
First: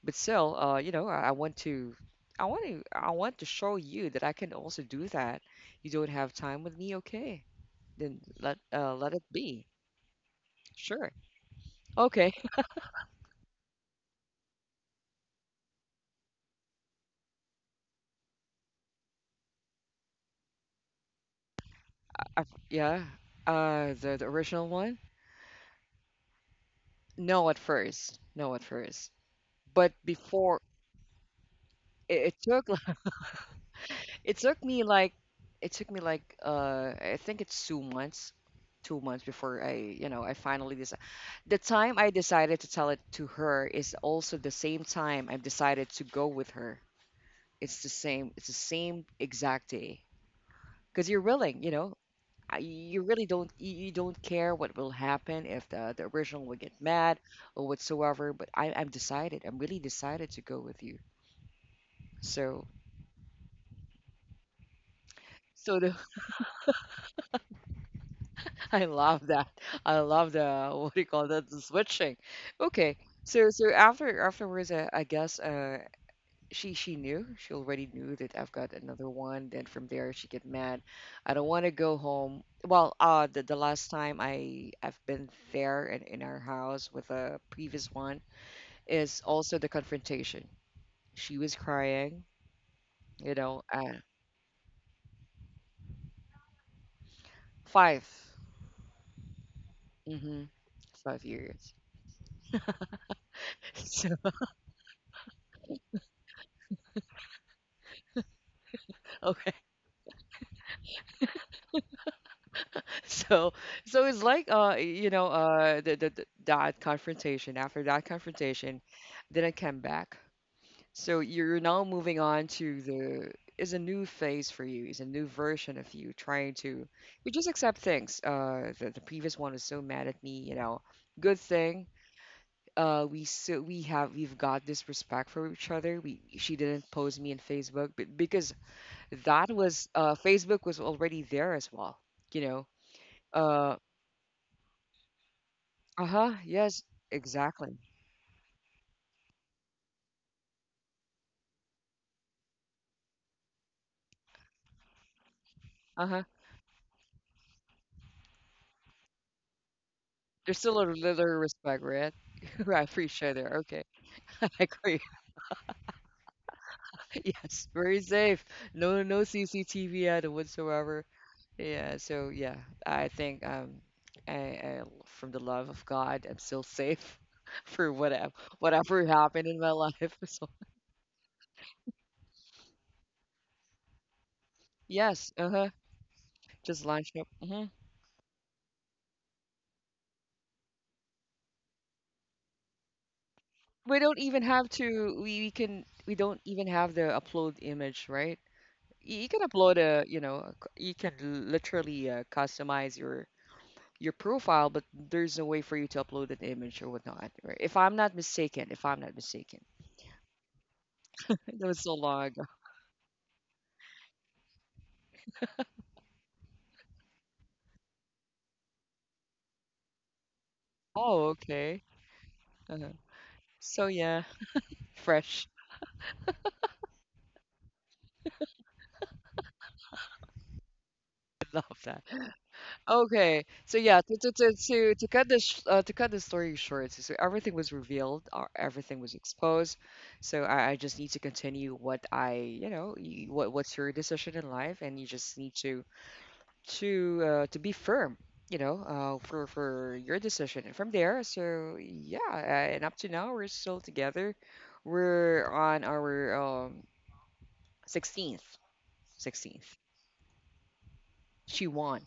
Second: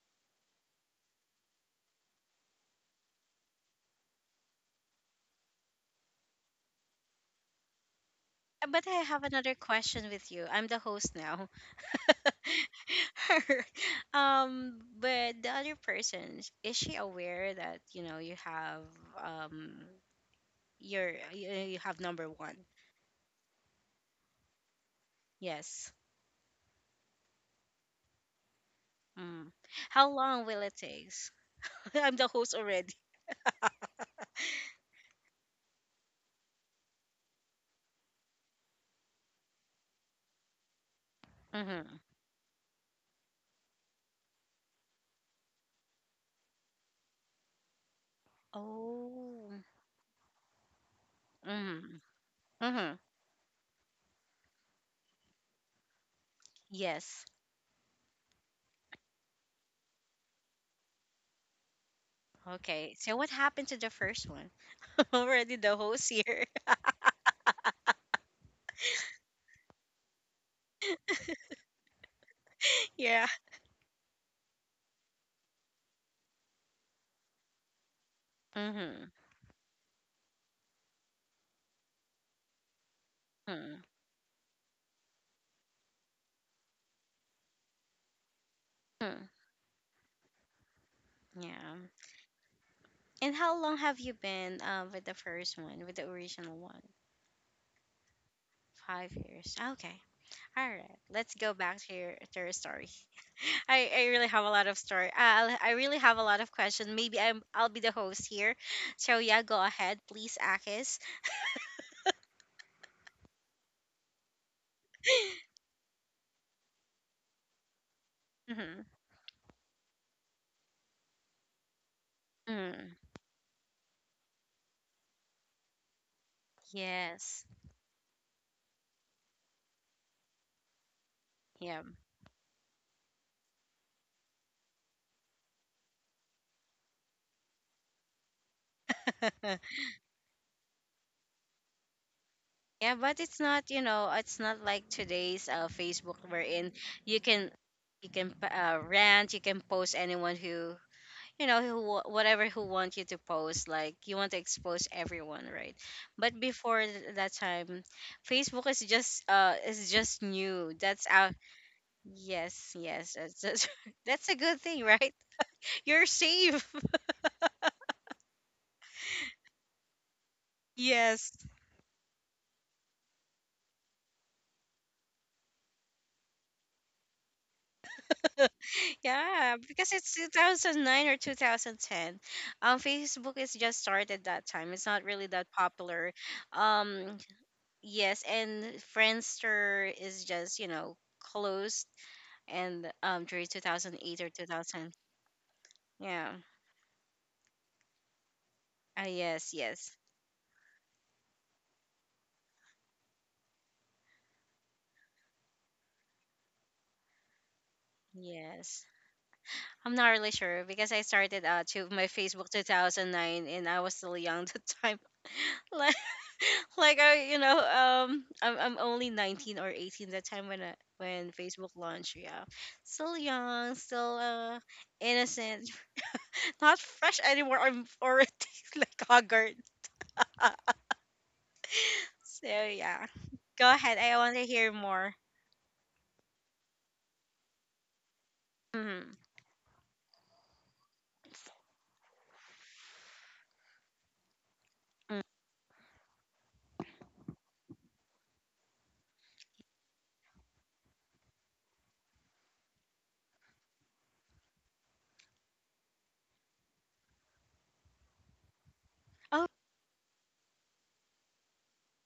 A: but still, you know, I want to. I want to show you that I can also do that. You don't have time with me, okay? Then let,
B: but I
A: let
B: have
A: it
B: another
A: be.
B: question with you. I'm the
A: Sure.
B: host now.
A: Okay.
B: But the other person, is she aware that, you know, you have um you, you have number
A: I,
B: one?
A: yeah. The original one?
B: Yes.
A: No at first. No at first.
B: Mm.
A: But
B: How long will
A: before
B: it take? I'm the
A: it
B: host
A: took
B: already.
A: it took me like I think it's 2 months, 2 months before I you know I finally decided. The
B: Mm-hmm.
A: time I decided to tell it to her is also the same time I've decided to go with her. It's the same. It's the same
B: Oh.
A: exact day, because you're willing. You know,
B: Mm-hmm. Mm-hmm.
A: you really don't, you don't care what will happen if the the original will get mad
B: Yes.
A: or whatsoever. But I'm decided. I'm really decided to go with you. So
B: Okay. So what happened to the first one? already the
A: so the
B: host here.
A: I love that. I love the what do you call that? The switching. Okay.
B: yeah.
A: So so afterwards, I guess she already knew that I've got another
B: Mm-hmm.
A: one. Then from there she get mad. I don't want to go home. Well, the
B: Mm-hmm.
A: last time I've been there in our house with a previous one is
B: Mm-hmm.
A: also the confrontation. She was
B: Yeah.
A: crying,
B: And
A: you
B: how
A: know,
B: long have you been with the first one, with the original one?
A: five.
B: 5 years. Okay.
A: Mm-hmm.
B: All right.
A: Five
B: Let's go
A: years.
B: back to your story. I
A: So
B: really have a lot of story. I really have a lot of questions. Maybe I'll be the host here. So yeah,
A: okay.
B: go ahead, please, Akis.
A: So, so it's like you know, the that confrontation. After that confrontation,
B: Mm-hmm.
A: then I came back. So you're now moving on to
B: Mm,
A: the is a new phase for you, is a new version of you trying to you
B: yes.
A: just accept things. The previous one was so mad at me, you know. Good
B: Yeah.
A: thing. We we have we've got this respect for each other. We she didn't post me in Facebook, but because that
B: yeah,
A: was Facebook was already there as well, you know.
B: but it's not,
A: Uh,
B: you know, it's not like today's Facebook
A: Uh-huh,
B: wherein
A: yes,
B: you can,
A: exactly.
B: you can rant, you can post anyone who, you know, who whatever who want you to post, like you want to expose everyone, right?
A: Uh-huh.
B: But before that time, Facebook is just
A: There's
B: new,
A: still a
B: that's
A: little
B: our
A: respect, right?
B: yes,
A: I
B: yes,
A: appreciate it.
B: that's
A: Okay,
B: that's a
A: I
B: good thing,
A: agree.
B: right? You're safe.
A: Yes, very safe. No, no CCTV at it whatsoever.
B: yes.
A: Yeah, so yeah, I think from the love of God, I'm still safe for whatever happened
B: Yeah,
A: in my
B: because
A: life.
B: it's
A: So
B: 2009 or 2010, Facebook is just started that time, it's not really
A: yes,
B: that
A: uh-huh,
B: popular.
A: just launch
B: um
A: up. Hmm.
B: yes, and Friendster is just, you know, closed, and during
A: We don't
B: 2008 or
A: even have
B: 2000,
A: to. We can. We
B: yeah,
A: don't even have the upload image, right? You can
B: yes,
A: upload
B: yes.
A: a you know a you can literally customize your profile, but there's no way for you to upload an image or whatnot, right? If
B: Yes,
A: I'm not mistaken.
B: I'm not really sure because I started
A: That was
B: to
A: so
B: my
A: long ago.
B: Facebook 2009, and I was still young that time. like like i, you know, I'm only 19 or 18 that time when
A: Oh,
B: when Facebook
A: okay.
B: launched, yeah.
A: Uh-huh.
B: Still young,
A: So
B: still
A: yeah. Fresh.
B: innocent. not fresh anymore, I'm already like haggard.
A: I love that.
B: so yeah,
A: Okay,
B: go
A: so
B: ahead,
A: yeah,
B: I want to hear
A: to
B: more.
A: cut this to cut the story short, so so everything was revealed, or everything was
B: Hmm.
A: exposed. So I just need to continue what I you know what's your decision in life, and you just need to to be firm, you know, for your decision. And from there, so yeah, and up to now, we're still together. We're on our um, 16th,
B: Oh,
A: 16th. She won.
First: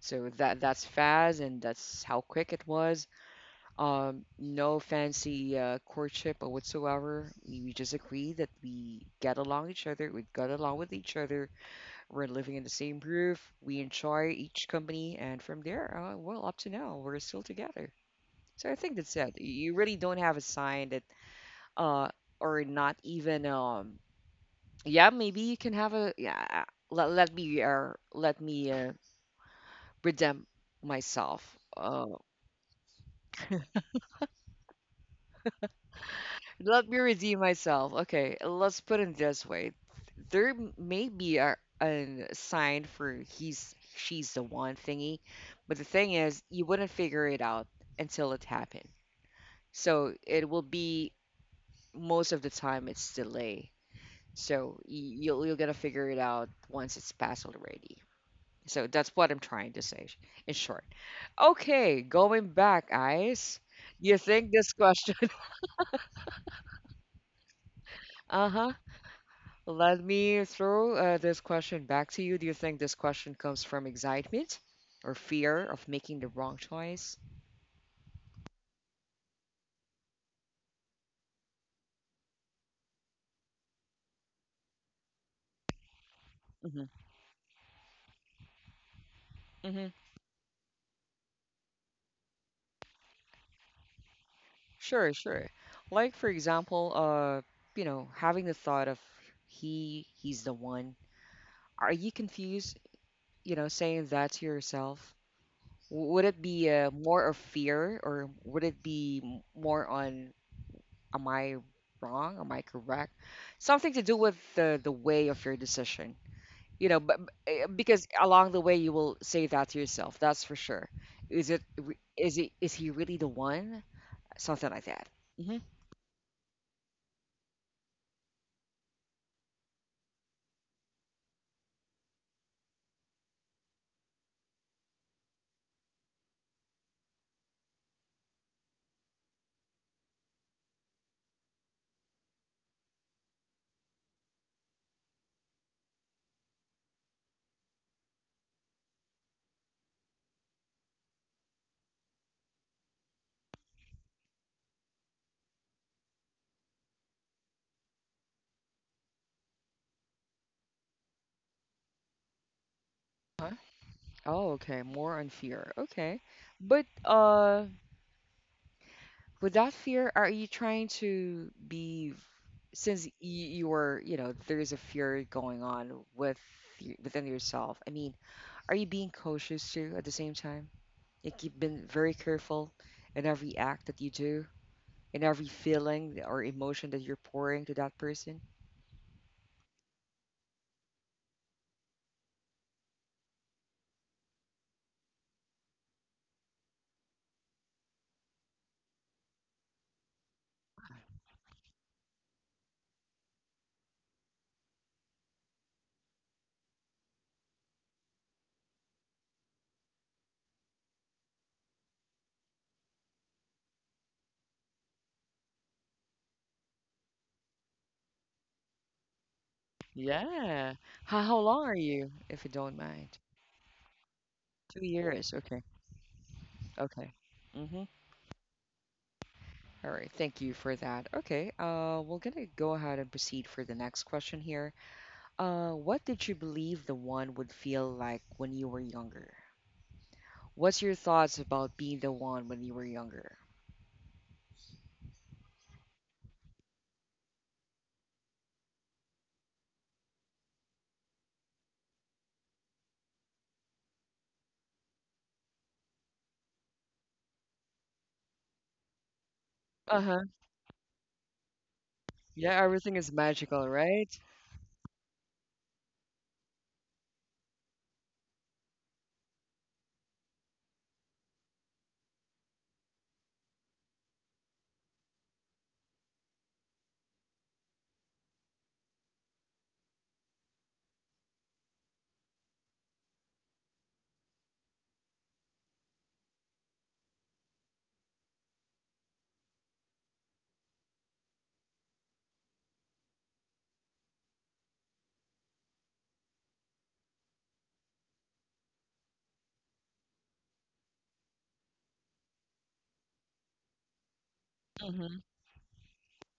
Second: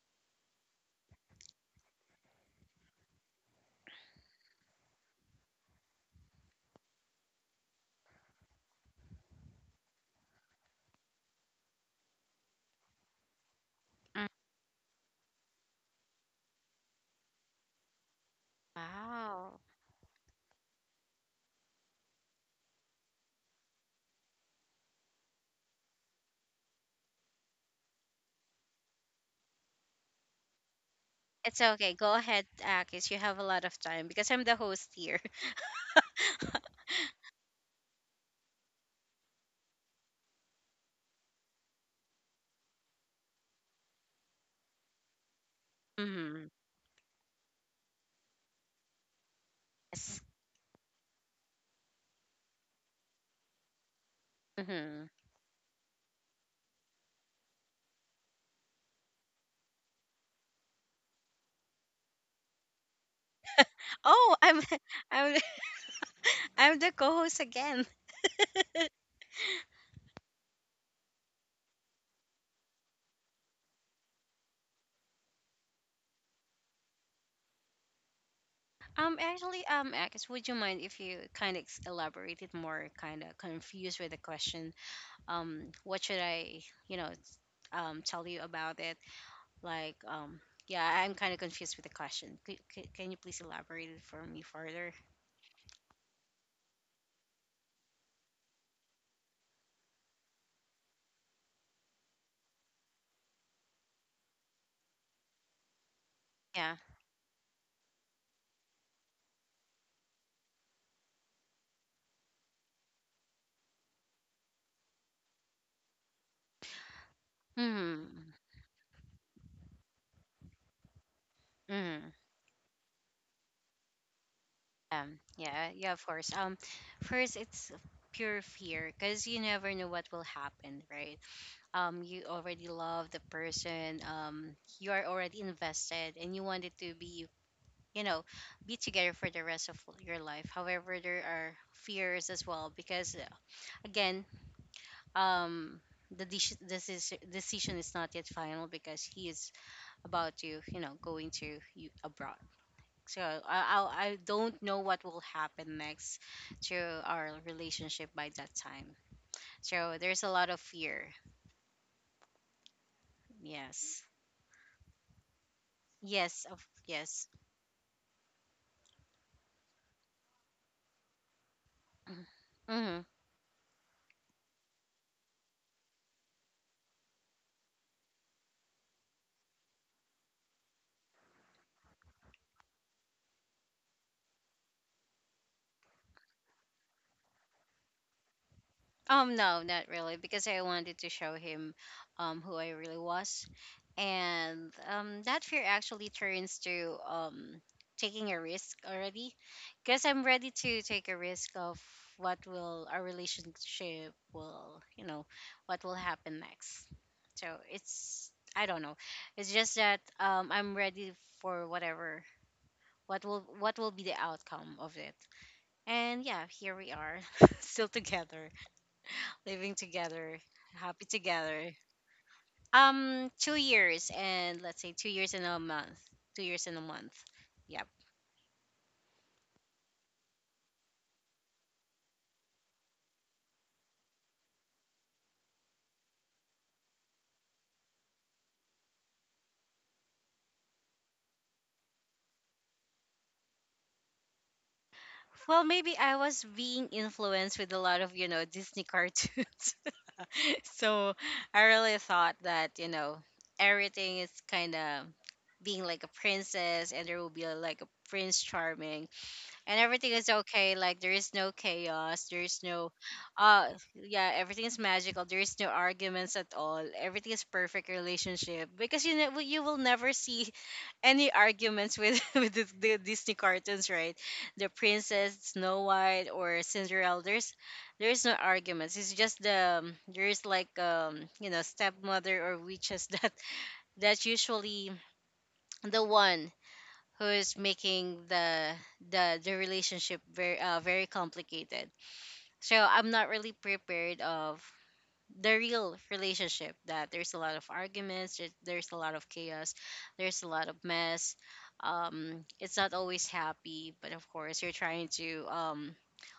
A: So that that's fast, and that's how quick it was. No fancy courtship or whatsoever. We just agreed that we get along each other, we got along with each other. We're living in the same roof. We enjoy each company, and from there, well, up to now, we're still together. So I think that's it.
B: wow.
A: You really don't have a sign that, uh, or not even, yeah, maybe you can have a, yeah, let me, redeem myself.
B: It's okay. Go ahead, Akis. You have a lot of time because I'm the host here.
A: Let me redeem myself. Okay, let's put it this way. There may be a sign for he's she's the one thingy, but the thing is,
B: hmm.
A: you wouldn't figure it out until it happened. So
B: Yes.
A: it will be most of the time it's delay. So
B: Hmm.
A: you're gonna figure it out once it's passed already. So that's what I'm trying to say in short. Okay, going back, Ice. You
B: Oh,
A: think
B: I'm,
A: this question?
B: I'm, I'm the co-host again.
A: Uh-huh. Let me throw, this question back to you. Do you think this question comes from excitement or fear of making the wrong choice?
B: Actually, Akis, would you mind if you kind of elaborated more? Kind of confused with the question. What should I,
A: Hmm.
B: you know, tell you about it?
A: Hmm.
B: Like, yeah, I'm kind of confused with the question. Can you please elaborate it for me further?
A: Sure, sure. Like for example, you know, having the thought of he's the one. Are you confused? You know, saying that to yourself. W- Would it be
B: Yeah.
A: more of fear, or would it be more on, am I wrong? Am I correct? Something to do with the way of your decision, you know, but,
B: Hmm.
A: because along the way you will say that to yourself, that's for sure. Is it, is he really the one, something like that?
B: Um,
A: Hmm.
B: yeah, yeah, of course. First, it's pure fear because you never know what will happen, right? You already love the person. You are already invested, and you wanted to you know, be together for the rest of your life. However, there are fears as well because, again, um. The deci- this is decision is not yet final because he is about to, going to you abroad. So I I'll, I do not know what will happen next to our relationship by that time. So there's a lot of fear.
A: Huh?
B: Yes.
A: Oh, okay, more on fear, okay.
B: Yes. Of
A: But
B: yes.
A: with that fear are you trying to be,
B: Mm-hmm.
A: since you're, you know, there's a fear going on with within yourself, I mean, are you being cautious too at the same time, like you've been very careful in every act that you do, in every feeling or emotion that you're pouring to that person?
B: No, not really, because I wanted to show him who I really was. And that fear actually turns to taking a risk already. Because I'm ready to take a risk of what will our relationship, what will happen next. So it's I don't know. It's just that I'm ready for whatever what will be the outcome of it. And yeah, here we are, still together living together,
A: Yeah.
B: happy
A: How long are
B: together.
A: you, if you don't mind?
B: 2 years and
A: Two
B: let's say two
A: years.
B: years and a
A: Okay.
B: month. 2 years and a
A: Okay.
B: month.
A: Mm-hmm.
B: Yep.
A: All right. Thank you for that. Okay. We're gonna go ahead and proceed for the next question here. What did you believe the one would feel like when you were younger? What's your thoughts about being the one when you were younger?
B: Well, maybe I was being influenced with a lot of Disney cartoons, so I really thought that everything is kind of being like a princess, and there will be like a prince charming, and everything
A: Uh-huh.
B: is okay. Like there is no chaos, there
A: Yeah,
B: is
A: everything
B: no
A: is magical,
B: uh
A: right?
B: yeah, everything is magical. There is no arguments at all, everything is perfect relationship because you know you will never see any arguments with with the Disney cartoons, right? The princess Snow White or Cinderella, there's no arguments. It's just the there's like you know, stepmother or witches that that's usually the one who is making the relationship very very complicated. So I'm not really prepared of the real relationship that there's a lot of arguments, there's a lot of chaos, there's a lot of mess. It's not always happy, but of course you're trying
A: Mm-hmm.
B: to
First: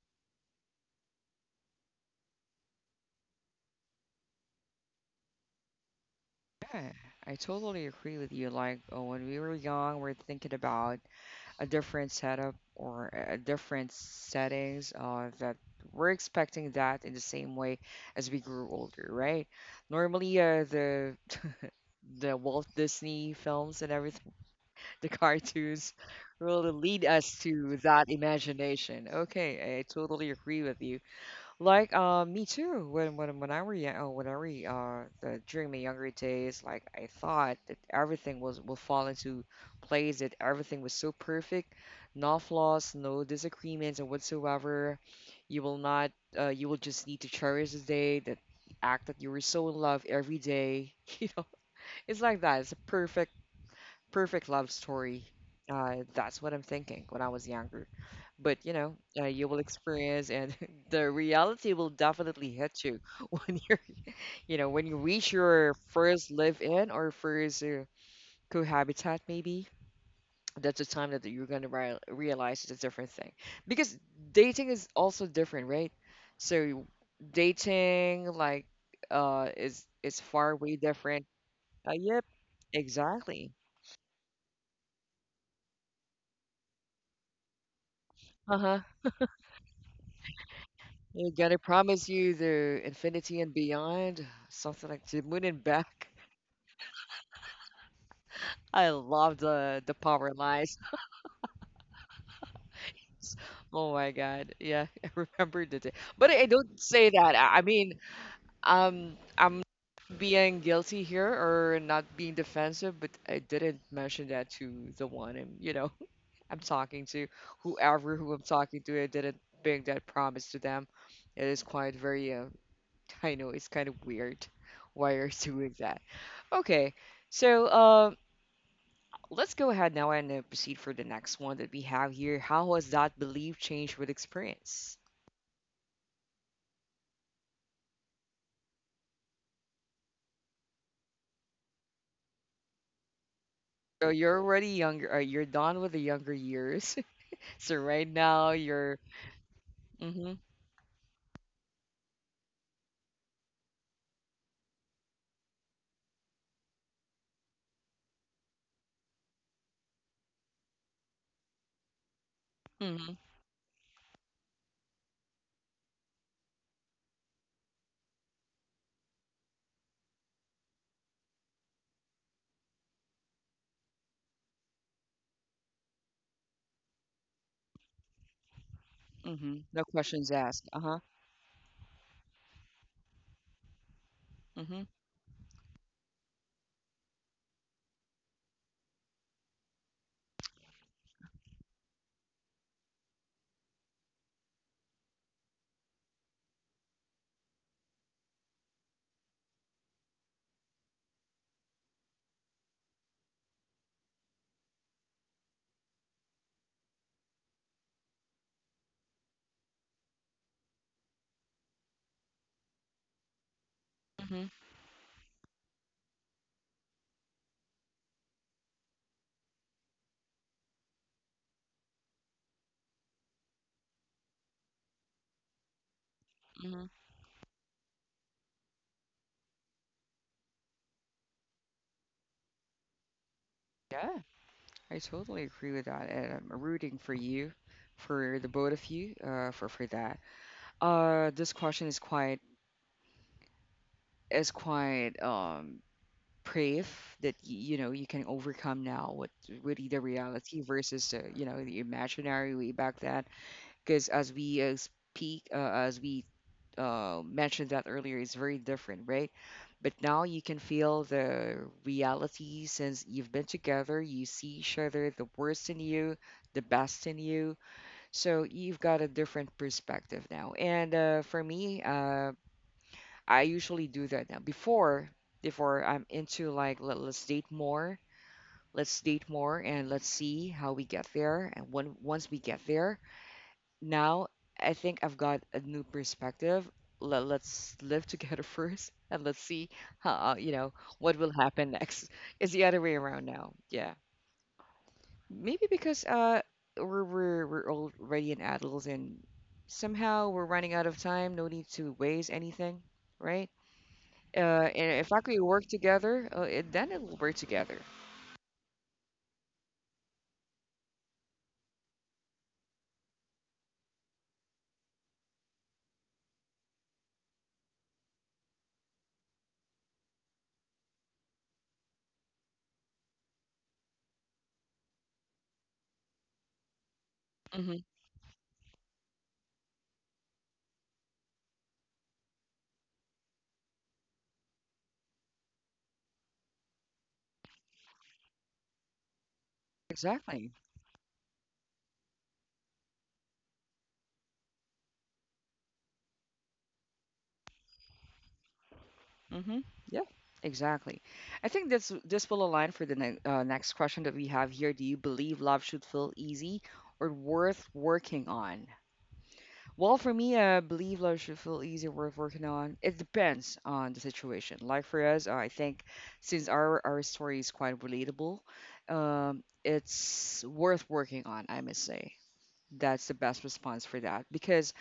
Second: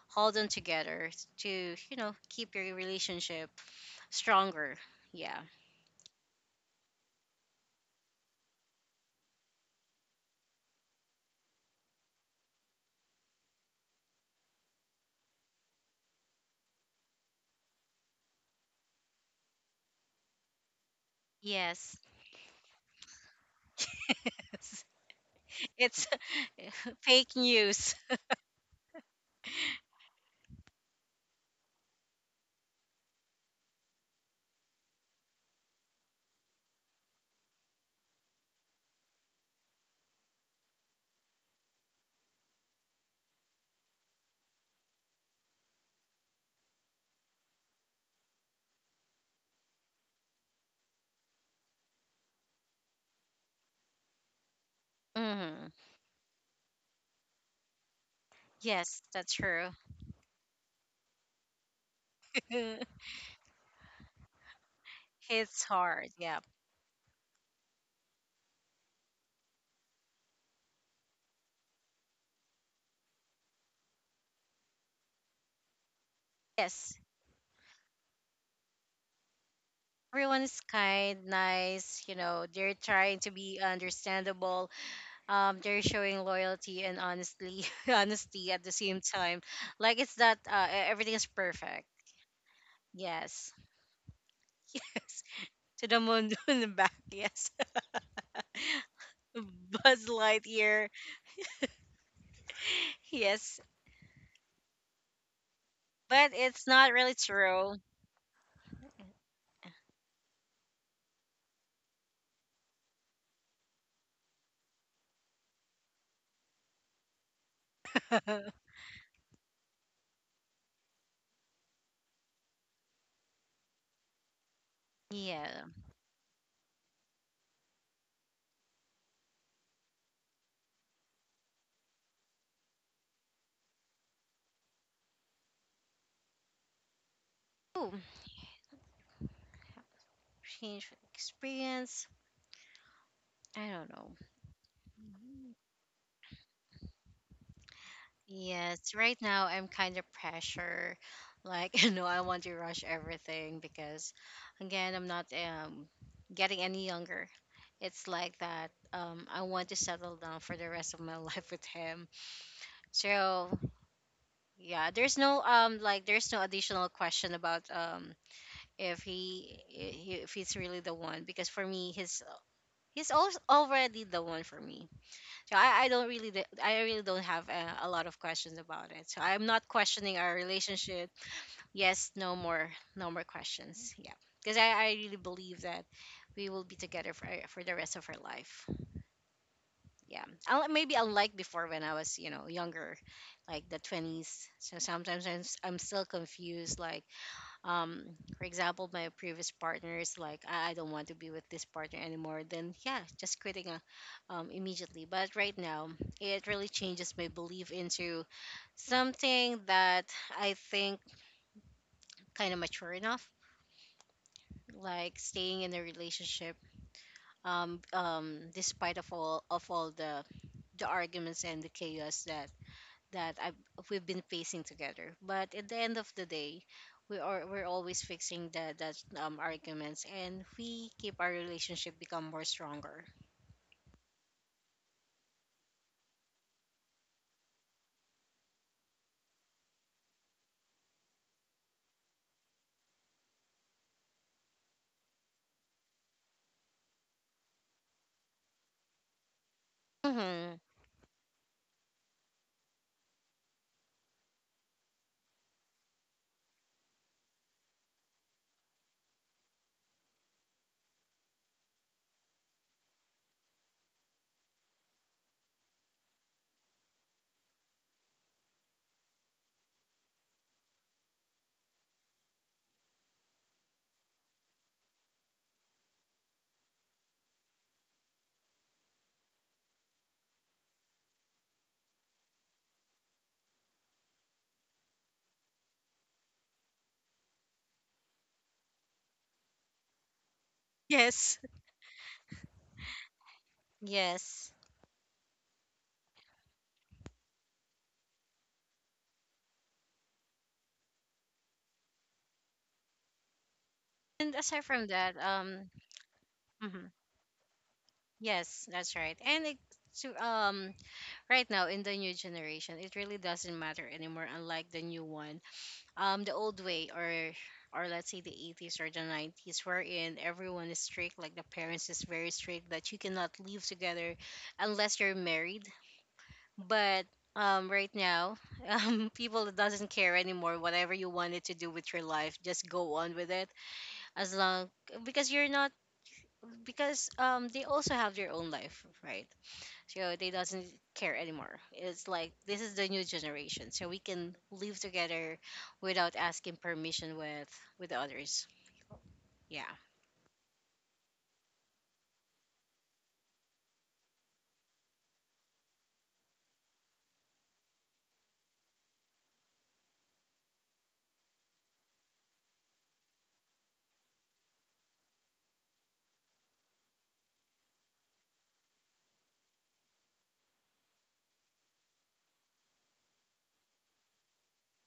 B: hold on together to you know keep your relationship stronger. Yeah.
A: Yeah, I totally agree with you. Like, when we were young, we're thinking about a different setup or a different settings that we're expecting that in the same way as we grew older, right? Normally, the
B: Yes.
A: the Walt Disney films and everything, the cartoons,
B: It's
A: really lead
B: Fake
A: us to
B: news.
A: that imagination. Okay, I totally agree with you. Like me too. When I were young, when I were the, during my younger days, like I thought that everything was will fall into place, that everything was so perfect, no flaws, no disagreements, and whatsoever. You will not. You will just need to cherish the day, that act that you were so in love every day. You know, it's like that. It's a perfect love story.
B: Hmm.
A: That's what I'm thinking when I was younger. But
B: Yes, that's
A: you will
B: true.
A: experience, and the reality will definitely hit you when when you reach
B: It's
A: your
B: hard.
A: first
B: Yeah.
A: live-in or first cohabitat, maybe. That's the time that you're gonna realize it's a different thing, because dating is also different, right? So
B: Yes.
A: dating, is
B: Everyone
A: far
B: is
A: way
B: kind,
A: different.
B: nice, you
A: Yep,
B: know, they're trying to
A: exactly.
B: be understandable. They're showing loyalty and honestly honesty at the
A: Uh-huh.
B: same time. Like it's that everything is
A: You gotta
B: perfect.
A: promise you the infinity and
B: Yes.
A: beyond, something like the
B: Yes.
A: moon and
B: To the
A: back.
B: moon in the back, yes.
A: I love the
B: Buzz
A: power lines.
B: Lightyear. Yes.
A: Oh my God, yeah, I remember the day. But
B: But
A: I
B: it's
A: don't
B: not
A: say
B: really
A: that. I
B: true.
A: mean, I'm being guilty here or not being defensive, but I didn't mention that to the one. And I'm talking to, whoever who I'm talking to. I didn't make that promise to them. It is quite very I know it's kind of weird why you're
B: Yeah.
A: doing that. Okay, so let's go ahead now and proceed for the next one that we have here. How has that belief changed with experience?
B: Ooh, change experience. I don't
A: So
B: know.
A: you're already younger. You're
B: Mm-hmm.
A: done with the younger years. So right now
B: Yes,
A: you're.
B: right now I'm kind of
A: Mm-hmm.
B: pressure. Like, you know, I want to rush everything because, again, I'm not getting any younger. It's like that. I want to settle down for the rest of my life with him.
A: Mm-hmm.
B: So, yeah, there's no like there's no additional question about if he's really the one because for me already the one for me. So I don't really, I really don't have a lot of questions about it. So I'm
A: Mm-hmm.
B: not
A: No
B: questioning
A: questions
B: our
A: asked. Uh-huh.
B: relationship. Yes, no more, no more questions. Yeah, because
A: Mm-hmm.
B: I really believe that we will be together for the rest of our life. Yeah, Maybe unlike before when I was, you know, younger, like the twenties. So sometimes I'm still confused, like um for example, my previous partner is like I don't want to be with this partner anymore, then yeah, just quitting immediately. But right now it really changes my belief into something that I think kind of mature enough,
A: Mm-hmm.
B: like staying in a relationship despite of all the arguments and the chaos that that I've, we've been facing together. But at the end of the day,
A: Mm-hmm.
B: we're always fixing the that arguments, and we keep our relationship become more stronger.
A: Yeah, I totally agree with that, and I'm rooting for you, for the both of you, for that. This question is quite brave that you know you can overcome now what really the
B: Hmm.
A: reality versus you know the imaginary way back then, because as we speak, as we mentioned that earlier, it's very different, right? But now you can feel the reality since you've been together, you see each other the worst in you, the best in you. So you've got a different perspective now, and for me, I usually do that now. Before, before I'm into like let's date more, and let's see how we get there. And when once we get there, now I think I've got a new perspective. Let's live together first, and let's see how, you know, what will
B: Yes.
A: happen next. It's the other way around now. Yeah,
B: Yes,
A: maybe because uh, we're already an adults, and somehow we're running out of time. No need to waste anything, right?
B: and
A: Uh,
B: aside from
A: and if
B: that,
A: I could work together, it,
B: mhm,
A: then it will work together.
B: yes, that's right. To right now in the new generation, it really doesn't matter anymore. Unlike the new one, the old way or let's say the 80s or the 90s, wherein everyone is strict, like the parents is very strict that you cannot live together unless you're married. But
A: Hmm.
B: right now people doesn't care anymore, whatever you wanted to do with your life, just go on with it. As long because you're not because they also have their own life, right? So they
A: Exactly.
B: doesn't care anymore. It's like this is the new generation, so we can live together without asking permission with others.
A: Hmm.
B: Yeah.
A: Yeah. Exactly. I think this will align for the ne next question that we have here. Do you believe love should feel easy or worth working on? Well, for me, I believe love should feel easy, worth working on. It depends on the situation. Like for us, I think since our story is quite relatable, it's worth working on, I must say. That's the best response for that, because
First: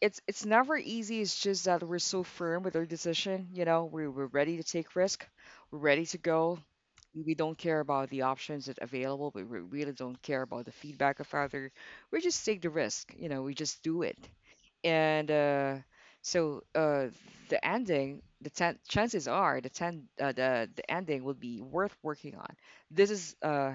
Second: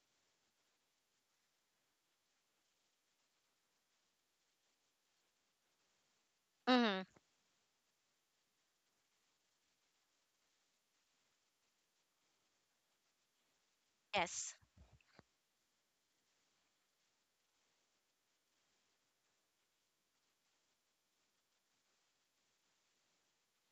A: it's never easy. It's just that we're so firm with our decision. You know, we're ready to take risk. We're ready to go.
B: Mm-hmm.
A: We don't care about the options that available. We really don't care about the feedback of other. We just take the risk. You know, we just do it.
B: Yes.
A: And so uh, the ending, the ten, chances are the ten, the ending will be worth working on. This is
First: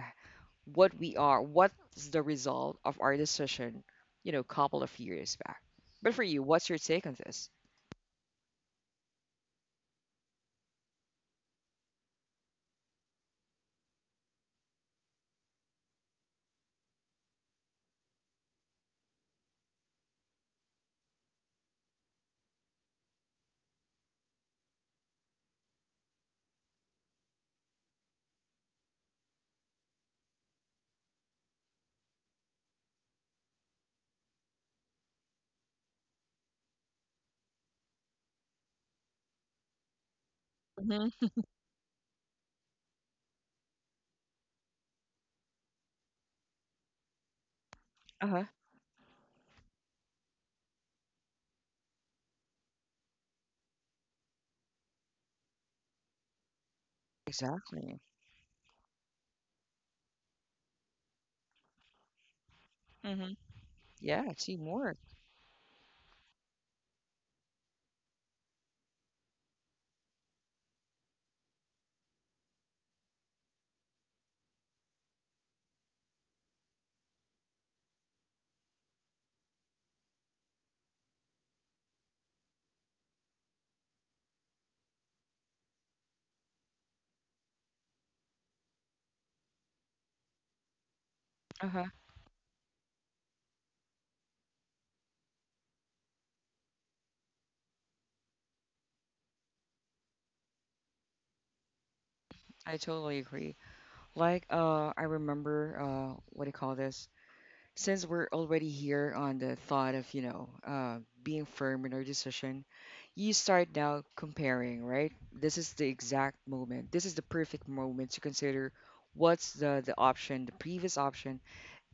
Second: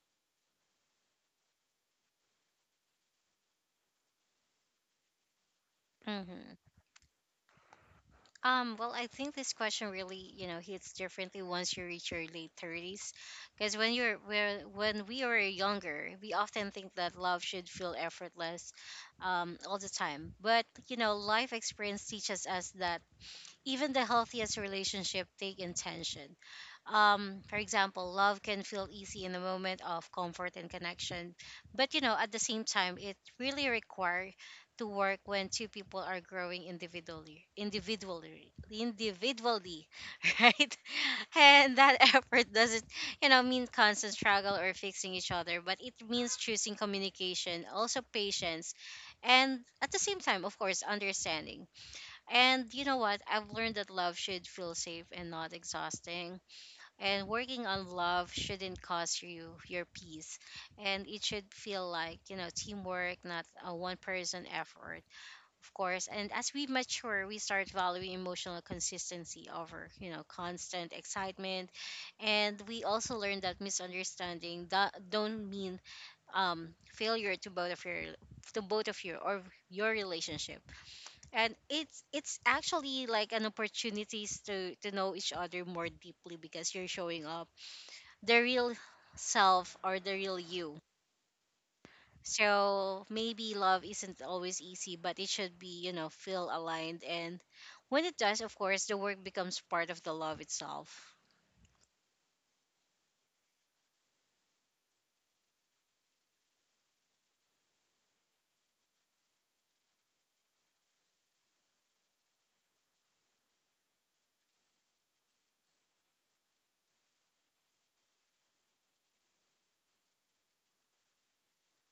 A: what we are, what's the result of our decision, you know, couple of years back. But for you,
B: Mm-hmm.
A: what's your take on this?
B: Well, I think this question really, you know, hits differently once you reach your late 30s, because when you're where when we were younger, we often think that love should feel effortless all the time. But you know, life experience teaches us that even the healthiest relationship take intention. For example, love can feel easy in the moment of comfort and connection, but you know, at the same time, it really requires to work when two people are growing individually, right?
A: Mm-hmm.
B: And that effort doesn't, you know, mean constant struggle or fixing each other, but it means choosing communication, also
A: Uh-huh.
B: patience, and at the same time, of course, understanding. And you know what I've learned, that love should feel safe and not exhausting, and working on
A: Exactly.
B: love shouldn't cost you your peace. And it should feel like, you know, teamwork,
A: Mm-hmm.
B: not a one
A: Yeah,
B: person
A: teamwork.
B: effort, of course. And as we mature, we start valuing emotional consistency over, you know, constant excitement. And we also learn that misunderstanding that don't mean failure to both of your to both of you or your relationship. And it's actually like an opportunities to know each other more deeply, because you're showing up the real self or the real you.
A: Uh-huh.
B: So maybe love isn't always easy, but it should be, you know, feel aligned. And when it does, of course, the work becomes part of the love itself.
A: I totally agree. Like, I remember, what do you call this? Since we're already here on the thought of, you know, being firm in our decision, you start now comparing, right? This is the exact moment. This is the perfect moment to consider what's the option, the previous option,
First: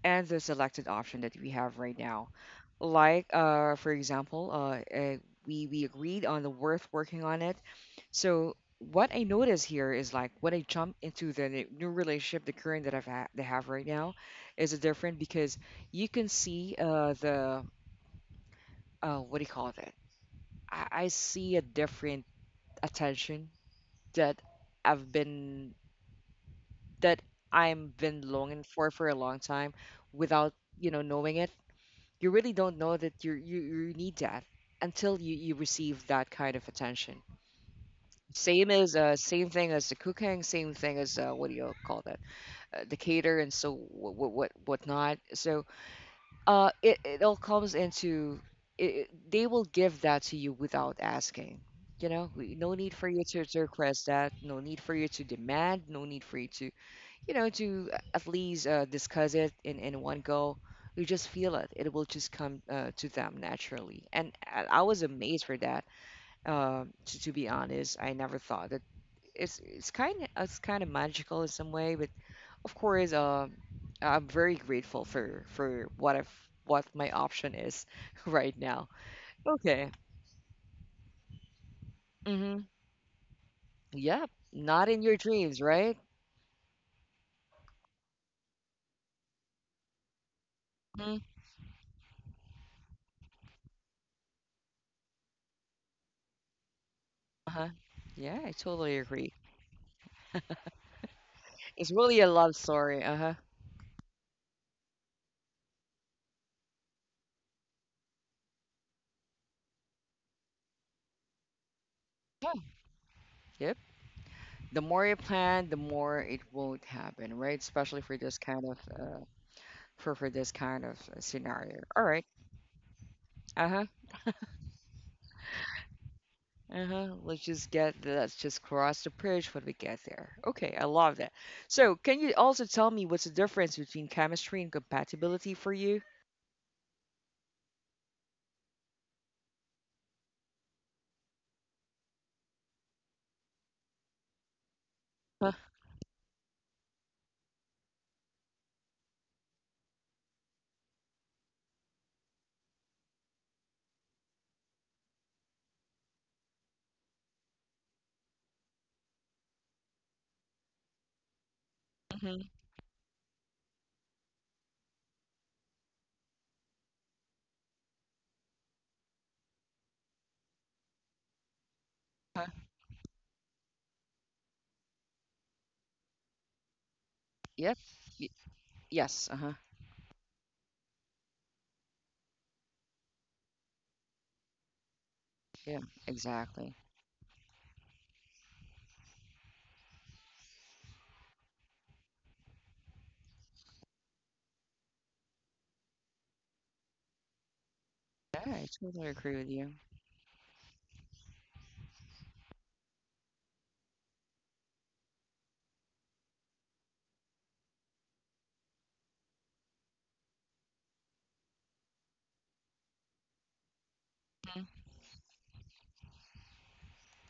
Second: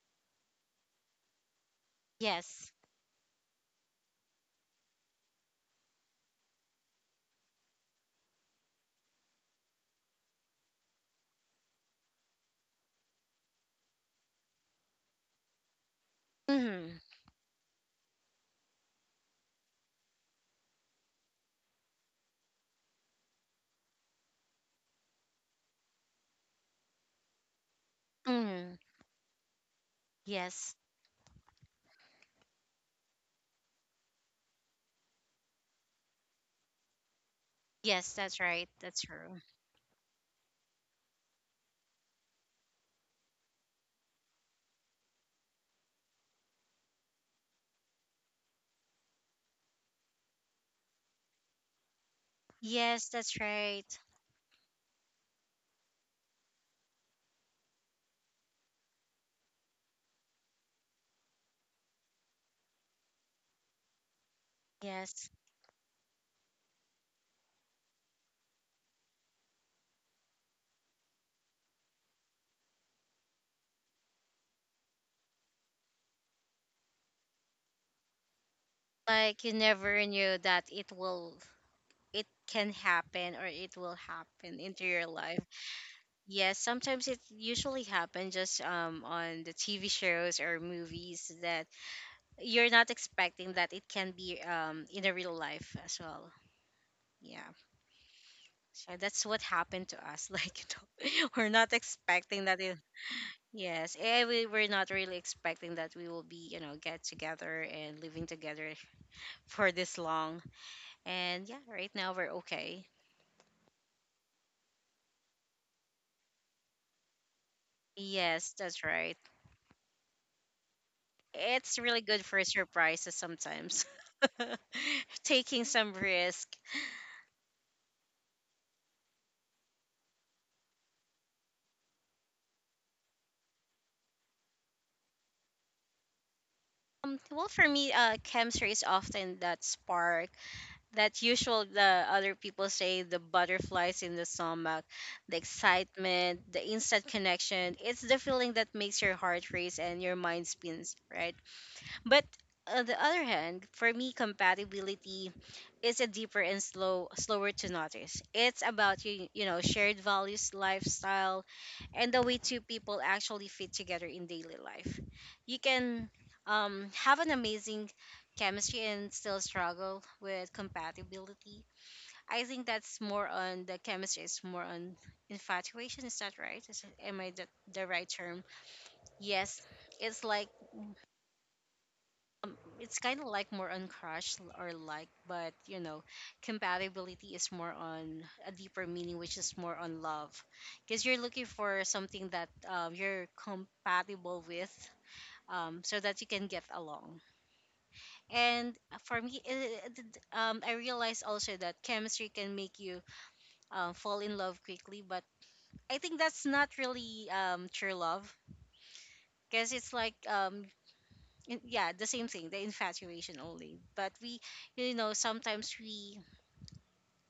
A: and the selected option that we have right now.
B: Yes.
A: Like, for example, we agreed on the worth working on it. So what I notice here is like when I jump into the new relationship, the current that they have right now, is different because you can see
B: Mm-hmm.
A: the what do you call that? I see a different attention that I've been that I'm been longing
B: Mm-hmm.
A: for a long time without,
B: Yes.
A: you know, knowing it. You really don't know that you need that until you receive that kind of attention.
B: Yes, that's right.
A: Same
B: That's
A: as
B: true.
A: same thing as the cooking, same thing as what do you call that, the cater and so what whatnot. So it all comes into they will give that to you without asking. You know, no need
B: Yes,
A: for you
B: that's
A: to
B: right.
A: request that. No need for you to demand. No need for you to, you know, to at least discuss it in one go. You just feel it. It will just come to them naturally. And I was
B: Yes.
A: amazed for that. To be honest, I never thought that it's kind of magical in some way. But of course, I'm very grateful for what I've what my option is right now.
B: Like you
A: Okay.
B: never knew that it will, it
A: Mm-hmm.
B: can happen or it will
A: Yep.
B: happen into
A: Not in
B: your
A: your
B: life.
A: dreams, right?
B: Yes, sometimes it usually happens just on the TV shows or
A: Hmm.
B: movies that you're not expecting that it can be in a real life as well. Yeah.
A: Uh-huh. Yeah, I
B: So
A: totally
B: that's
A: agree.
B: what happened to us. Like you know, we're not
A: It's really a
B: expecting
A: love
B: that it
A: story. Uh-huh.
B: yes, eh, we're not really expecting that we will be, you know, get together and living together for this long. And yeah, right now we're okay.
A: Yeah. The more you plan, the more it won't happen, right? Especially for this
B: Yes,
A: kind of
B: that's right.
A: for this kind of
B: It's
A: scenario.
B: really
A: All
B: good
A: right.
B: for surprises
A: Uh
B: sometimes.
A: huh.
B: Taking some risk.
A: Uh huh. Let's just cross the bridge when we get there. Okay, I love that. So, can you also tell me what's the difference between chemistry and compatibility for you?
B: Well, for me, chemistry is often that spark, that usual the other people say, the butterflies in the stomach, the
A: Huh?
B: excitement, the instant connection. It's the feeling that makes your heart race and your mind spins, right? But on the other hand, for me, compatibility is a deeper and slower to notice. It's about you, you know, shared values, lifestyle, and the way
A: Hmm.
B: two people actually fit together in daily life. You can have an amazing chemistry and still struggle with compatibility. I
A: Huh?
B: think that's more on the chemistry. It's more on infatuation. Is that right? Is, am I
A: Yep.
B: the right
A: Y-
B: term?
A: yes. Uh huh.
B: Yes. It's like um, it's kind of like more on crush, or like, but you
A: Yeah.
B: know,
A: Exactly.
B: compatibility is more on a deeper meaning, which is more on love, because you're looking for something that you're compatible with, so that you can get along.
A: Yeah, I
B: And
A: totally
B: for
A: agree
B: me,
A: with you.
B: I realized also that chemistry can make you fall in love quickly, but I think that's not really true love. Because it's like yeah, the same thing, the infatuation only. But we,
A: Mhm.
B: you know, sometimes we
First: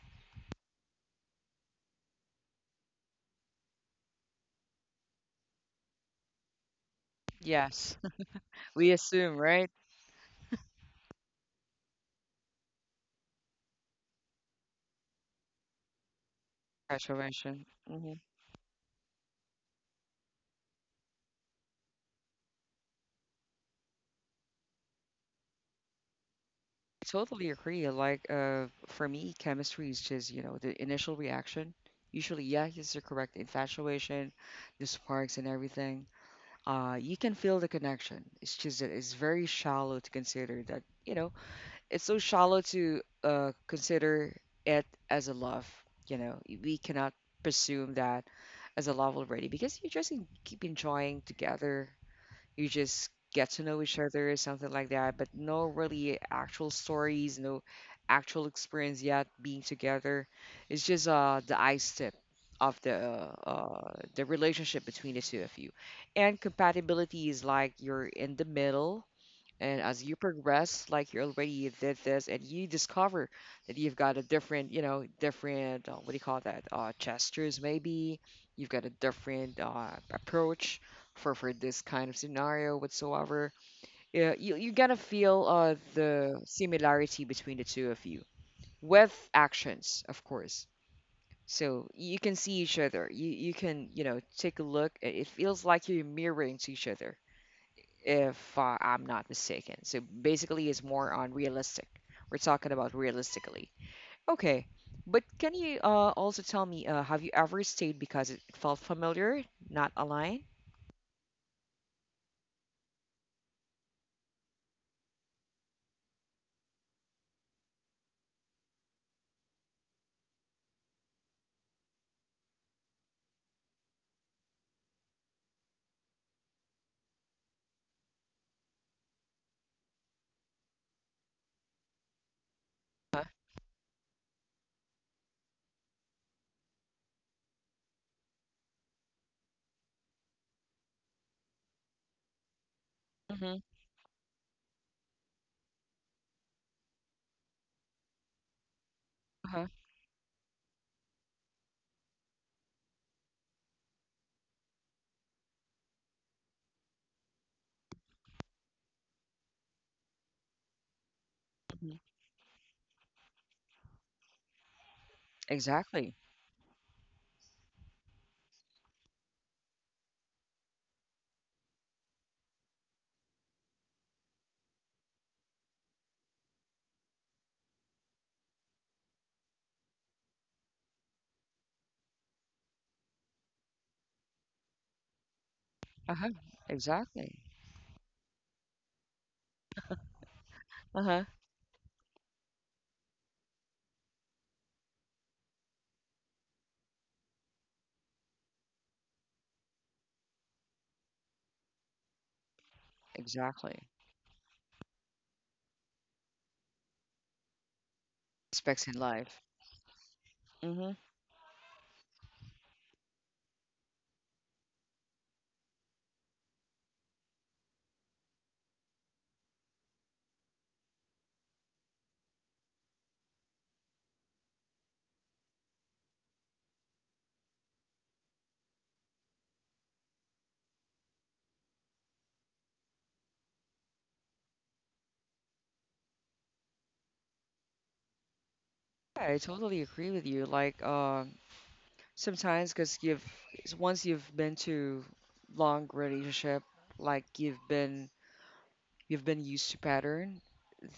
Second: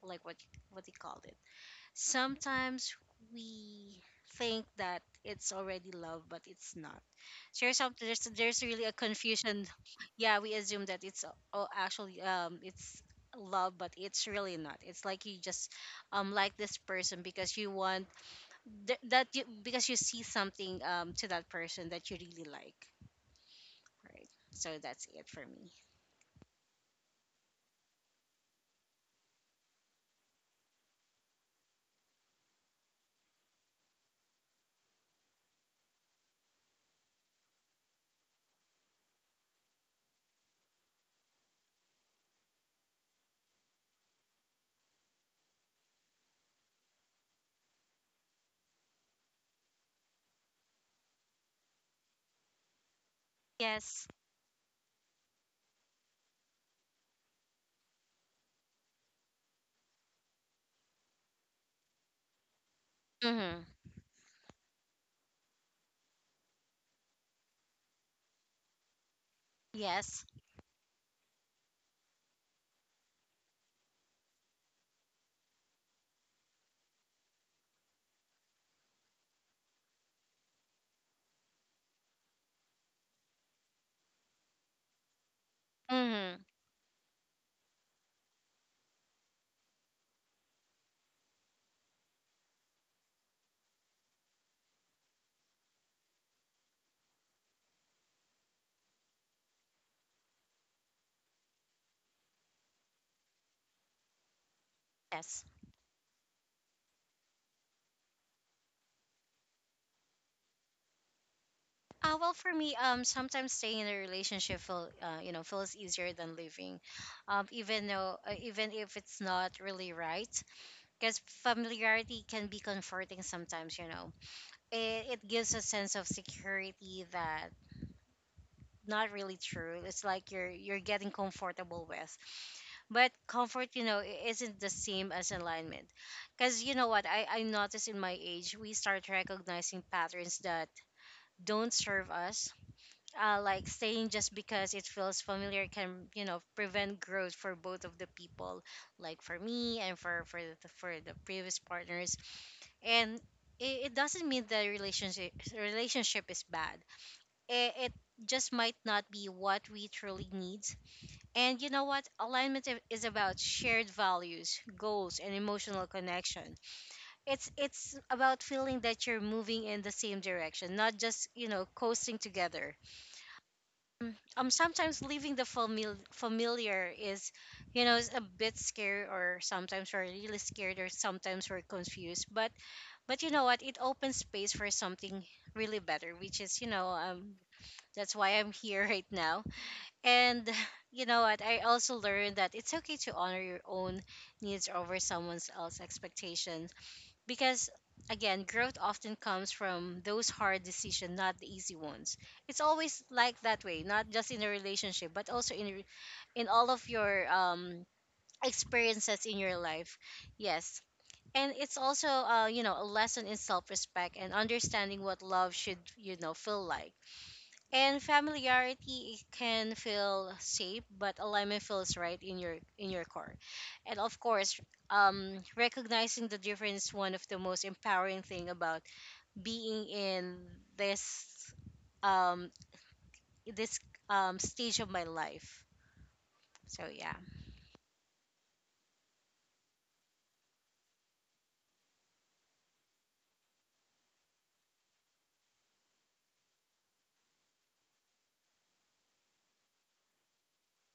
B: like what they called it, sometimes we think that it's already love, but it's not. So there's some
A: Yes.
B: there's really
A: We
B: a
A: assume,
B: confusion.
A: right?
B: Yeah, we assume that it's oh actually it's love, but it's really not. It's like you just like this person because
A: Graduation.
B: you want because you see something to that person that you really like, right? So that's it for me.
A: Totally agree. Like, for me, chemistry is just, you know, the initial reaction. Usually, yeah, yes, you're correct. Infatuation, the sparks and everything. You can feel the connection. It's just that it's very shallow to consider that, you know, it's so shallow to consider it as a love. You know, we cannot presume that as a love already, because you just keep enjoying together, you just get to know each
B: Yes.
A: other or something like that, but no really actual stories, no actual experience yet being together. It's just the ice tip of
B: Mm-hmm.
A: the relationship between the two of you. And compatibility is like you're in the middle, and as you
B: Yes.
A: progress, like you already did this, and you discover that you've got a different, you know, different, what do you call that? Gestures, maybe. You've got a different approach for this kind of scenario whatsoever. Yeah, you gotta feel the
B: Mm-hmm.
A: similarity between the two of you with actions, of course. So you can see each other. You know, take a look. It feels like you're mirroring to each other if I'm not mistaken. So basically, it's more on realistic. We're talking about realistically. Okay, but
B: Yes.
A: can you also tell me, have you ever stayed because it felt familiar, not aligned?
B: Well, for me, sometimes staying in a relationship feel, you know, feels easier than leaving, even though, even if it's not really right, because familiarity can be comforting sometimes. You know, it gives a sense of security that not really true. It's like you're getting comfortable with, but
A: Uh,
B: comfort, isn't the same as alignment, because you know what I noticed in my age, we start recognizing patterns that don't serve us. Uh,
A: mhm,
B: like staying just because it feels familiar can, prevent growth for both of the people, like for
A: uh-huh,
B: me and for the previous partners. And it doesn't mean the relationship is bad. It just might not be what we truly need. And you know
A: mhm.
B: what? Alignment is about shared values, goals, and emotional
A: Exactly.
B: connection. It's about feeling that you're moving in the same direction, not just coasting together. Sometimes leaving the familiar is is a bit scary, or sometimes we're really scared, or sometimes we're confused, but you know what, it opens space for something really better,
A: Uh-huh.
B: which is
A: Exactly.
B: that's why I'm here right now. And you know
A: Uh-huh.
B: what, I also learned that it's okay to honor your own needs over someone else's expectation, because again, growth often comes from those hard decisions, not the easy ones. It's always like
A: Exactly.
B: that way, not just in a relationship, but also in all of your
A: Aspects in life.
B: experiences in your life.
A: Mm-hmm.
B: Yes. And it's also you know, a lesson in self-respect and understanding what love should you know feel like. And familiarity, it can feel safe, but alignment feels right in your core. And of course, recognizing the difference is one of the most empowering thing about being in this um this stage of my life. So yeah.
A: Yeah, I totally agree with you. Like, sometimes because once you've been to long relationship, like you've been used to pattern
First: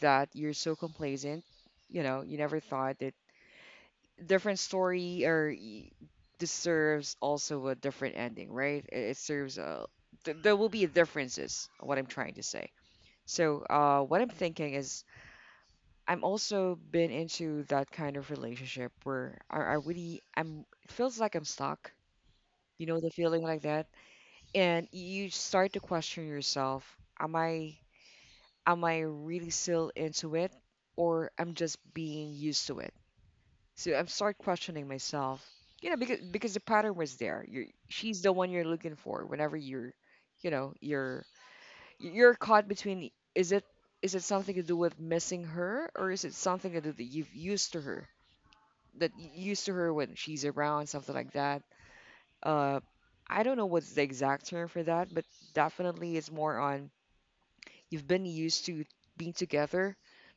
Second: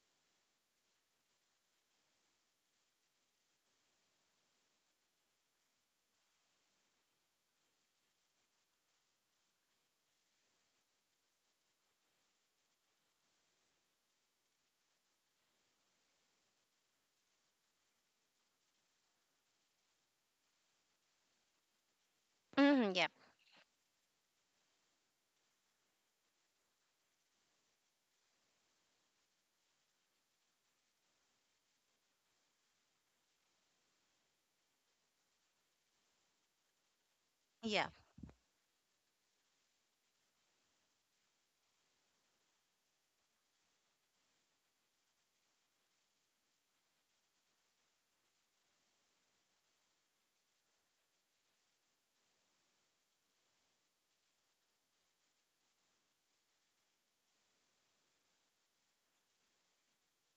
A: that you're so complacent. You know, you never thought that different story or deserves also a different ending, right? It serves a th- there will be differences, what I'm trying to say. So, what I'm thinking is I'm also been into that kind of relationship where I really I'm it feels like I'm stuck. You
B: Mm,
A: know the
B: yep.
A: feeling like that, and you start to question yourself: Am I am I really still into it, or I'm just being used to it? So I'm start questioning myself. You know, because the pattern was there. You
B: Yeah.
A: she's the one you're looking for whenever you're, you know, you're caught between is it something to do with missing her, or is it something to do that you've used to her that y- used to her when she's around, something like that. Uh, I don't know what's the exact term for that, but definitely it's more on, you've been used to being together.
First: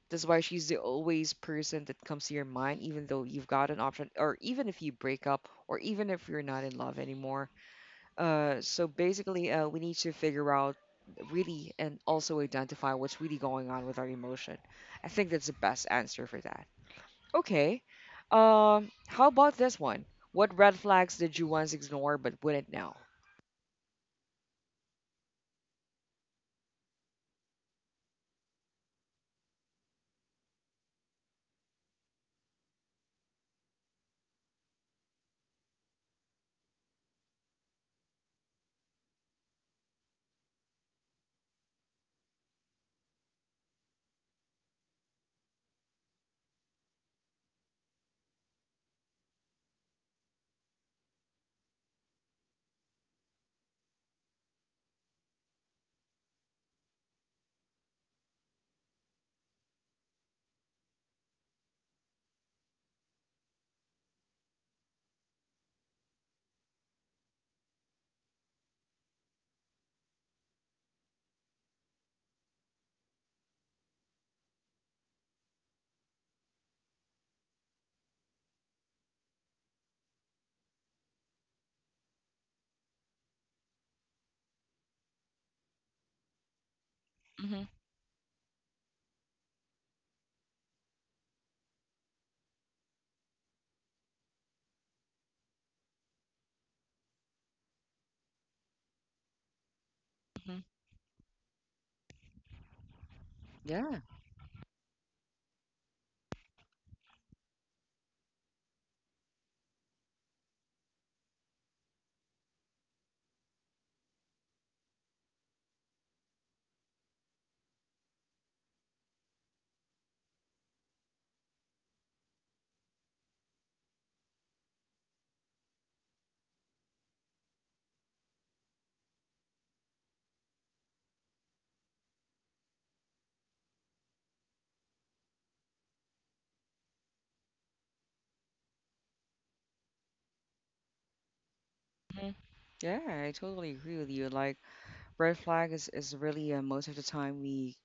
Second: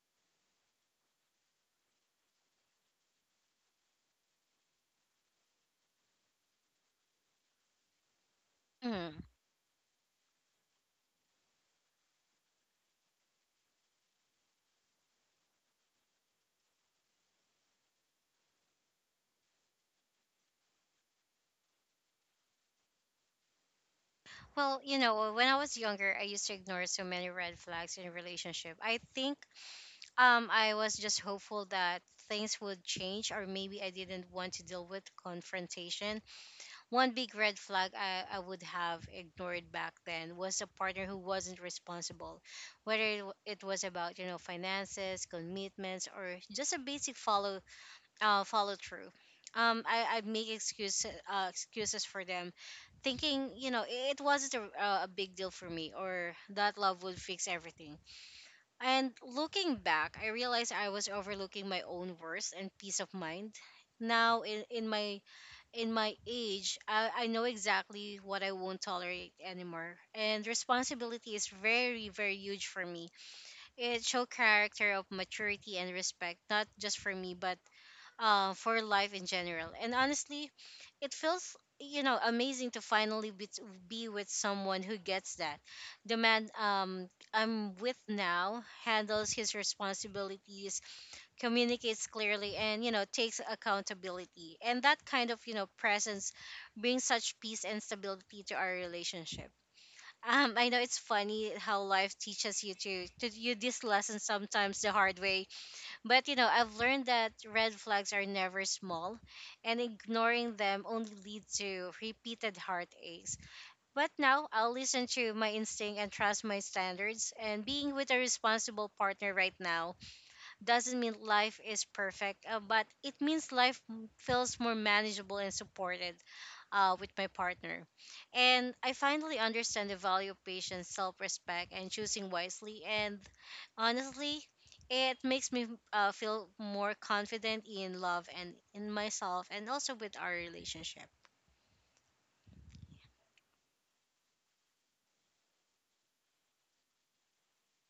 A: That's why she's the always person that comes to your mind, even though you've got an option, or even if you break up, or even if you're not in love anymore. So
B: Mm.
A: basically, we need to figure out really and also identify what's really going on with our emotion. I think that's the best answer for that. Okay. How about this one? What red flags did you once ignore but wouldn't now?
B: Well, you know, when I was younger, I used to ignore so many red flags in a relationship. I think I was just hopeful that things would change, or maybe I didn't want to deal with confrontation. One big red flag I would have ignored back then was a partner who wasn't responsible, whether it it was about you know finances, commitments, or just a basic follow follow through. I make excuses for them, thinking you know it wasn't a big deal for me, or that love would fix everything. And looking back, I realized I was overlooking my own worth and peace of mind. Now in my age, I know exactly what I won't tolerate anymore. And responsibility is very, very huge for me. It show character of maturity and respect, not just for me, but for life in general. And honestly, it feels you know amazing to be with someone who gets that. The man
A: Mm-hmm.
B: I'm with now handles his responsibilities, communicates clearly, and you know takes accountability. And that kind of you know presence brings such peace and stability to our relationship. I know it's funny how life teaches you to you this
A: Yeah,
B: lesson sometimes the hard way, but you know, I've learned that red flags are never small, and ignoring them only leads to repeated heartaches. But now I'll listen to my instinct and trust my standards, and being with a responsible partner right now doesn't mean life is perfect, but it means life feels more manageable and supported, with my partner. And I finally understand the value of patience, self respect, and choosing wisely. And honestly, it makes me feel more confident in love and in myself, and also with our relationship.
A: hmm yeah, I totally agree with you. Like, red flag is really most of the time we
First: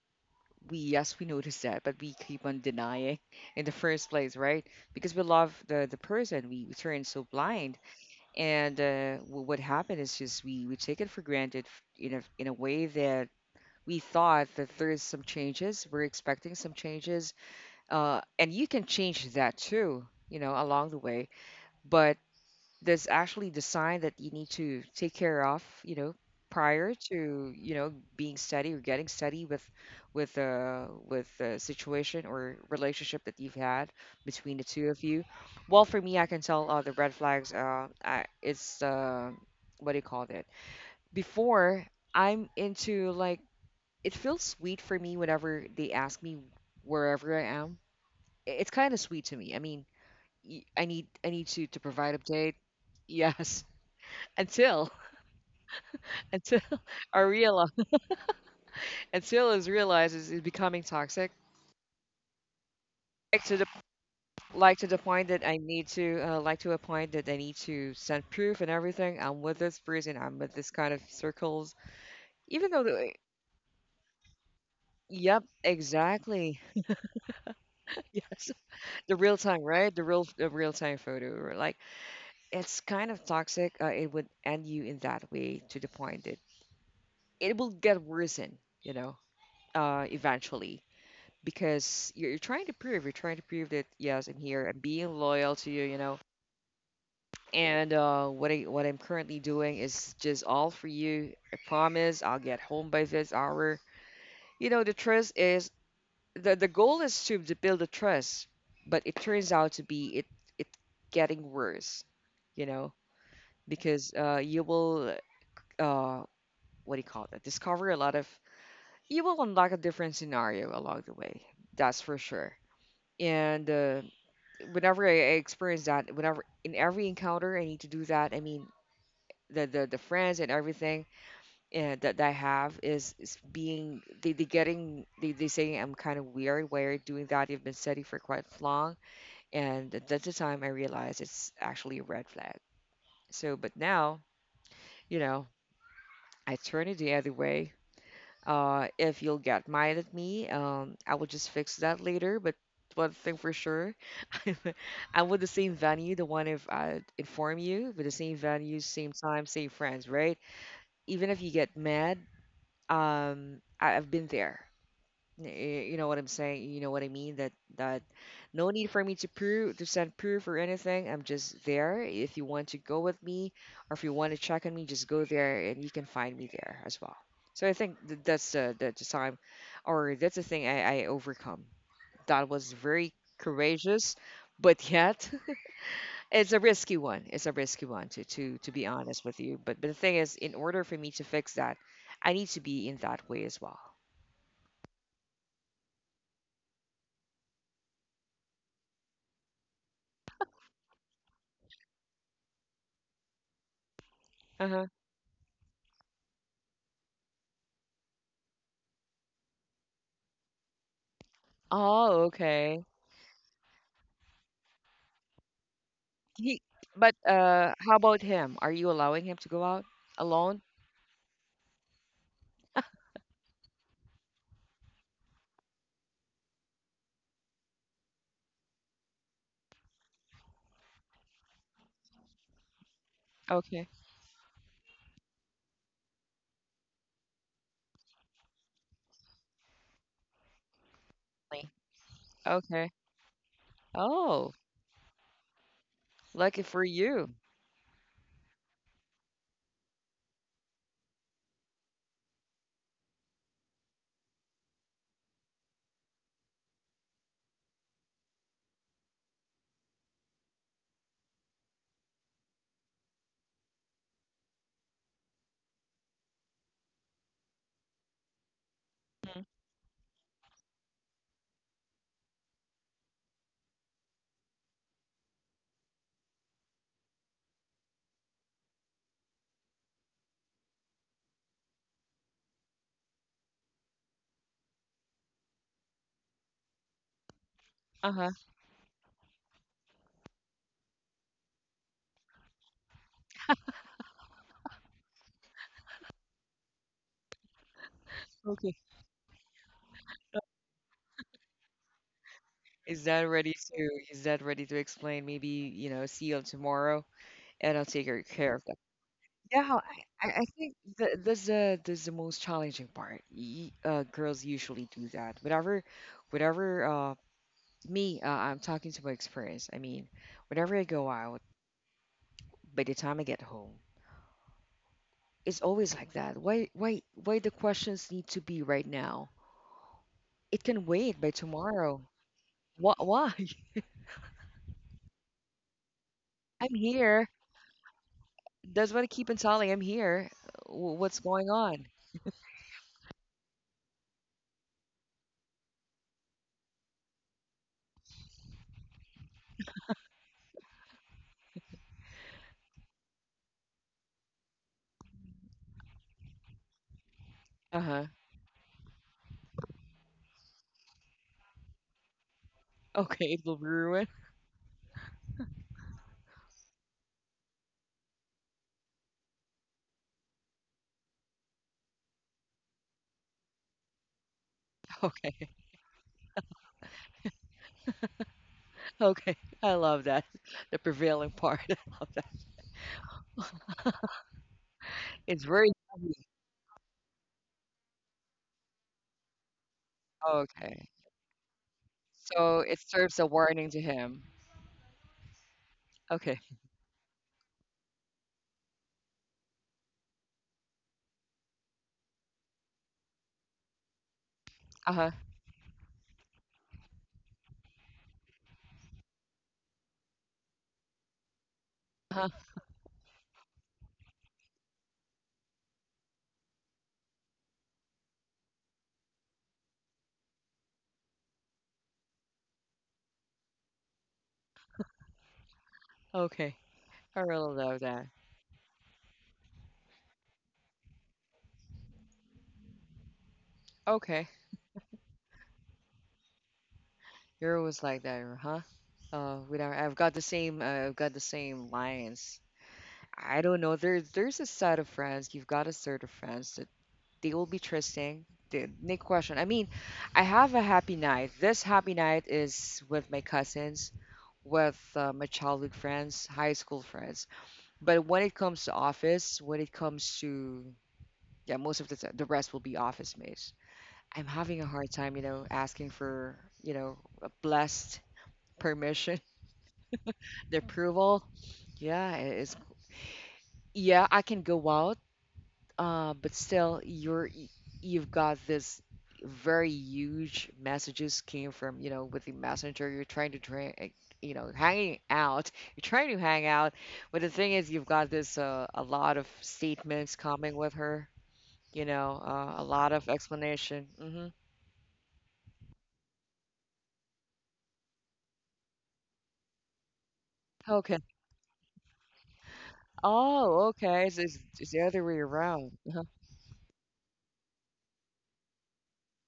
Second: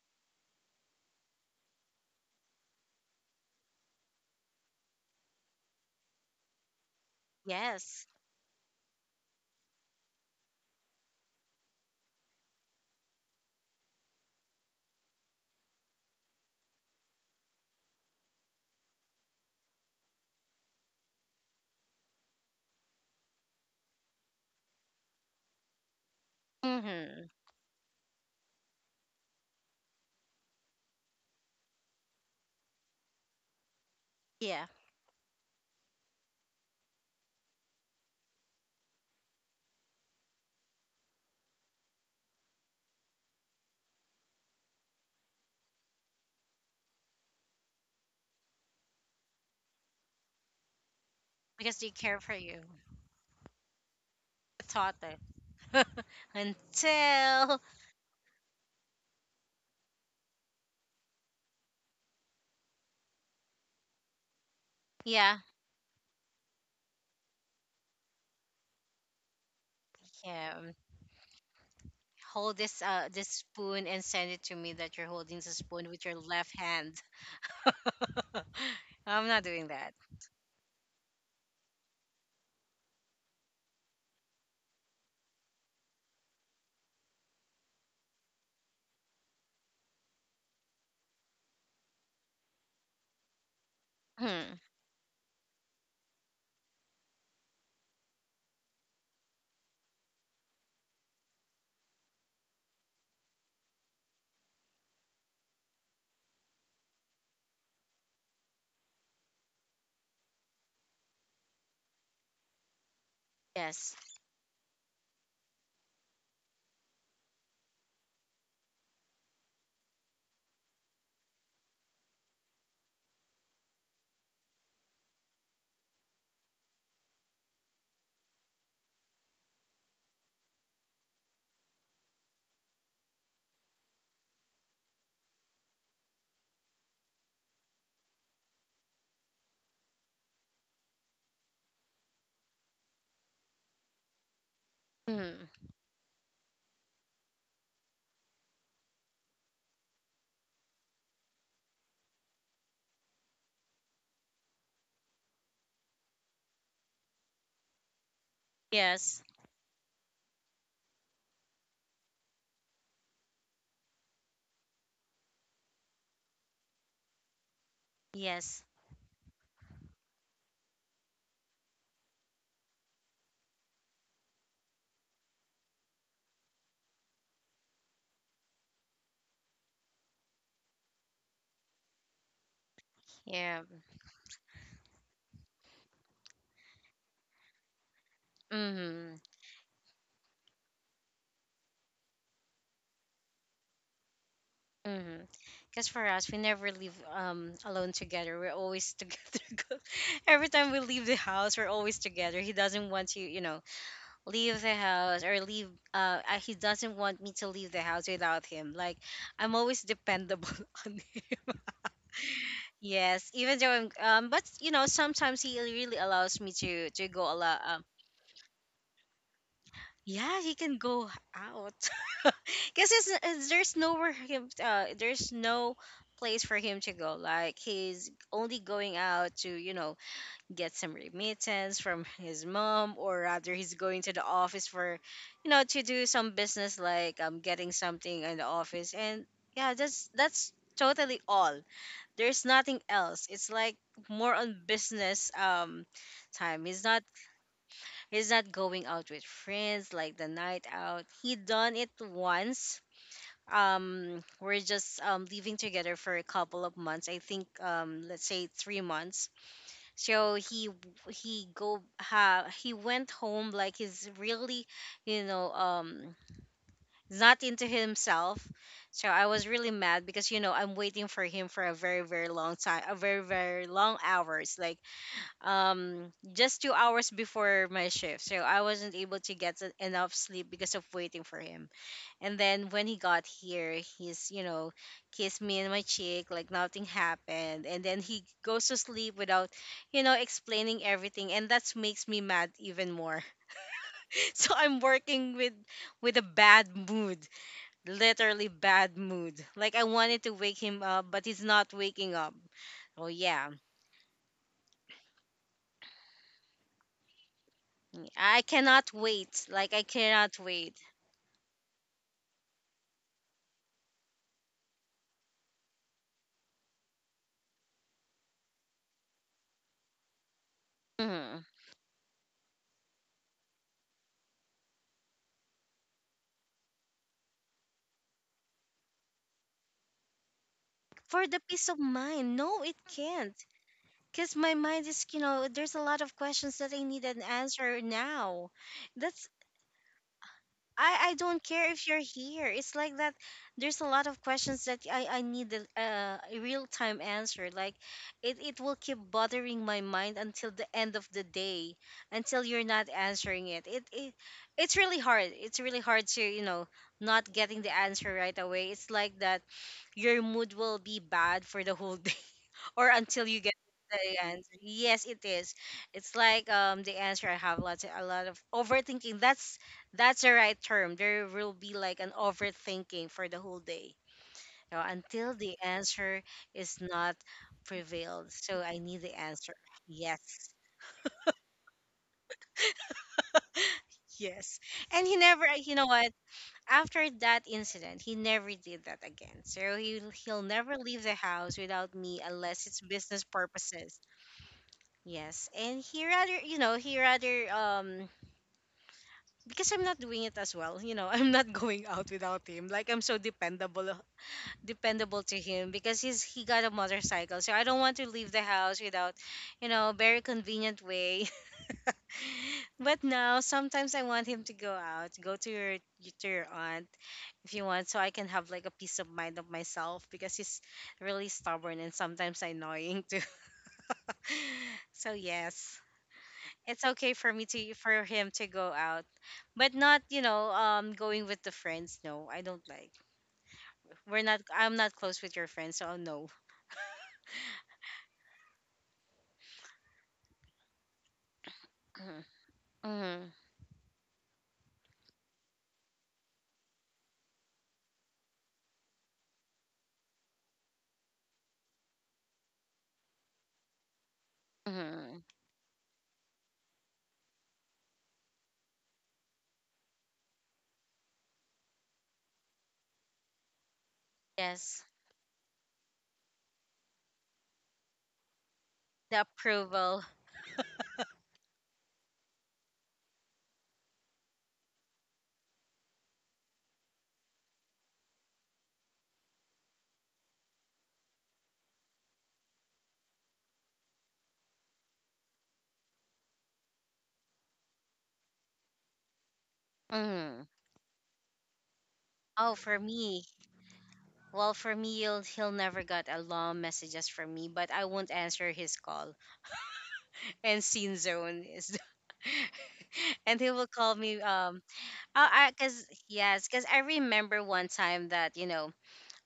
A: we yes we notice that, but we keep on denying in the first place, right? Because we love the person, we turn so blind,
B: Yes.
A: and what happened is just we take it for granted in a way that we thought that there is some changes, we're expecting some changes, and you can change that too, you know, along the way, but there's actually the sign that you need to take care of, you know, prior
B: Mm-hmm.
A: to, you know, being steady or getting steady with with a situation or relationship that you've had between the
B: Yeah.
A: two of you. Well, for me, I can tell the red flags. I, it's what do you call it? Before I'm into like it feels sweet for me whenever they ask me wherever I am. It's kind of sweet to me. I mean, I need to
B: Because they
A: provide
B: care
A: update.
B: for you.
A: Yes, until
B: Taught it.
A: until I realize
B: Until.
A: until is realizes it's becoming toxic. Like to the like to the point that
B: Yeah.
A: I need to like to a point that I need to send proof and everything. I'm with this person. I'm with this
B: Yeah.
A: kind of circles.
B: Hold
A: Even though,
B: this spoon and send it to me that you're holding
A: yep,
B: the spoon with your
A: exactly.
B: left hand.
A: Yes, the
B: I'm
A: real
B: not
A: time,
B: doing
A: right?
B: that.
A: The real time photo. Or like it's kind of toxic. It would end you in that way to the point that it will get worsen. You know, eventually because you're trying to prove, you're trying to prove that yes, I'm
B: Hmm.
A: here, I'm being loyal to you, you know, and what I'm currently doing is just all for you. I promise I'll get home by this hour. You know, the trust is the goal is to build a trust, but it turns out to be it it getting worse, you know,
B: Yes.
A: because you will uh, what do you call that, discover a lot of, you will unlock a different scenario along the way. That's for sure. And whenever I experience that, whenever in every encounter I need to do that, I mean the friends and everything and that I have is being, they getting they saying I'm kind of weird, why are you doing that? You've been steady for quite long, and that's the time I realized it's actually a red flag. So, but now, you know,
B: Hmm.
A: I turn it the other way. If you'll get mad at me, I will just fix that later. But one thing for sure, I'm with the same venue, the one, if I inform you, with the same venue, same
B: Yes.
A: time, same friends, right? Even if you get mad, I've been there. Y- You know what I'm saying? You know what I mean? That
B: Yes.
A: no need for me to prove, to send proof or anything. I'm just there. If you want to go with me, or if you want to check on me, just go there, and you can find me there as well. So I think that's the time, or that's the thing I overcome. That was very
B: Yeah.
A: courageous, but yet it's a risky one. It's a risky one to to be
B: Mm-hmm.
A: honest with you. But the thing is, in order for me to fix that, I need to be in that way as well.
B: Mm-hmm. Because for us, we never live alone together. We're always together. Every time we leave the house, we're always together. He doesn't want to, you know, leave
A: Uh
B: the
A: huh.
B: house or leave. He doesn't want me to leave the house without him. Like I'm always dependable on him.
A: Oh, okay.
B: Yes, even though I'm, but you know, sometimes he really really allows me
A: He
B: to
A: But
B: go a lot.
A: how about him? Are you allowing him to go out
B: Yeah, he
A: alone?
B: can go out because it's, there's nowhere him, there's no place for him to go. Like he's only going out to you know get some remittance from his mom, or rather, he's
A: Okay.
B: going to the office for, you know, to do some business like getting something in the office, and yeah, that's totally all.
A: Only.
B: There's nothing
A: Okay.
B: else. It's like more on
A: Oh,
B: business time.
A: lucky
B: He's
A: for
B: not
A: you.
B: going out with friends. Like the night out, he done it once. We're just living together for a couple of months, I think, let's say 3 months. So he go ha he went home. Like he's really you know um not into himself. So I was
A: Mm.
B: really mad because you know I'm waiting for him for a very very long time, a very very long hours, like just 2 hours before my shift. So I wasn't able to get enough sleep because of waiting for him. And then when he got here, he's you know kissed me in my cheek like nothing happened. And then he
A: Uh-huh.
B: goes to sleep without you know explaining everything, and that makes me mad even more. So I'm working with a bad mood, literally
A: Okay.
B: bad mood. Like I wanted to wake him up, but he's not waking up.
A: Is
B: Oh
A: that
B: yeah,
A: ready to, is that ready to explain maybe, you know, see you tomorrow and I'll take
B: I
A: care of that.
B: cannot wait. Like
A: Yeah,
B: I cannot
A: I think
B: wait.
A: th that's the, that's the most challenging part. Y Girls usually do that. Whatever whatever me I'm talking to my experience. I mean, whenever I go out,
B: Hmm.
A: by the time I get home, it's always like that. Why the questions need to be right now? It can wait
B: For
A: by
B: the peace of
A: tomorrow.
B: mind, no, it can't.
A: Why?
B: Cause my mind is, you know, there's a lot of questions that
A: I'm
B: I need an
A: here.
B: answer now.
A: That's what I
B: That's
A: keep on telling. I'm here.
B: I
A: What's
B: don't
A: going
B: care
A: on?
B: if you're here. It's like that. There's a lot of questions that I need a real time answer. Like, it will keep bothering my mind until the end of the day, until you're not answering it. It's really hard. It's really hard to, you know, not getting the
A: Uh-huh.
B: answer right away. It's like that, your mood will be bad for the whole day, or until
A: Okay, it
B: you get
A: will ruin.
B: the answer. Yes, it is. It's like the answer. I have lots of, a lot of overthinking. That's the right term. There will be like an overthinking for the whole day. You know, until
A: Okay,
B: the answer is not prevailed. So I need the
A: okay.
B: answer.
A: I love
B: Yes.
A: that. The prevailing part. I love that.
B: Yes. And he
A: It's
B: never
A: very
B: you know what?
A: heavy.
B: After that incident, he never did that again. So he'll never
A: Okay.
B: leave the house without me
A: So
B: unless
A: it
B: it's
A: serves
B: business
A: a warning to
B: purposes.
A: him.
B: Yes, and he rather,
A: Okay.
B: you know, he rather because I'm not doing it as well, you know, I'm not going out without him. Like I'm so
A: Uh-huh.
B: dependable to him because he got a motorcycle. So I don't want to leave the house without, you know, very convenient way.
A: Uh-huh.
B: But now sometimes I want him to go out, go to your aunt if you want, so I can have like a peace of mind of myself, because he's really stubborn and sometimes annoying too. So yes.
A: Okay.
B: It's okay
A: I
B: for me
A: really
B: to
A: love
B: for
A: that.
B: him to go out, but not you know going with the friends. No, I don't like, we're
A: Okay.
B: not, I'm not close with your friends, so oh, no.
A: You're always like that, huh? We don't. I've got the same. I've got the same lines.
B: Mm-hmm.
A: I don't know. There's a side of friends. You've got a side of friends that they will be trusting. The Nick question. I mean, I have a happy night. This happy night is with my cousins, with
B: Hmm.
A: my childhood friends, high school friends. But when it comes to office, when it comes to, yeah, most of the rest will be office mates. I'm having a
B: Yes.
A: hard time, you know, asking for, you know, a blessed permission,
B: The approval.
A: the approval. Yeah, it is. Yeah, I can go out, but still, you've got this very huge messages came from, you know, with the messenger. You're trying to you know, hanging out. You're trying to hang out, but the thing is, you've got this a lot of statements
B: Hmm.
A: coming with her. You know,
B: Oh,
A: a
B: for
A: lot of
B: me,
A: explanation.
B: well for me he'll, he'll never got a long messages from me, but I won't answer his call. And scene
A: Okay.
B: zone is and he
A: Oh,
B: will call
A: okay. So
B: me
A: it's the other way
B: oh, I
A: around.
B: because
A: Uh-huh.
B: yes, because I remember one time that you know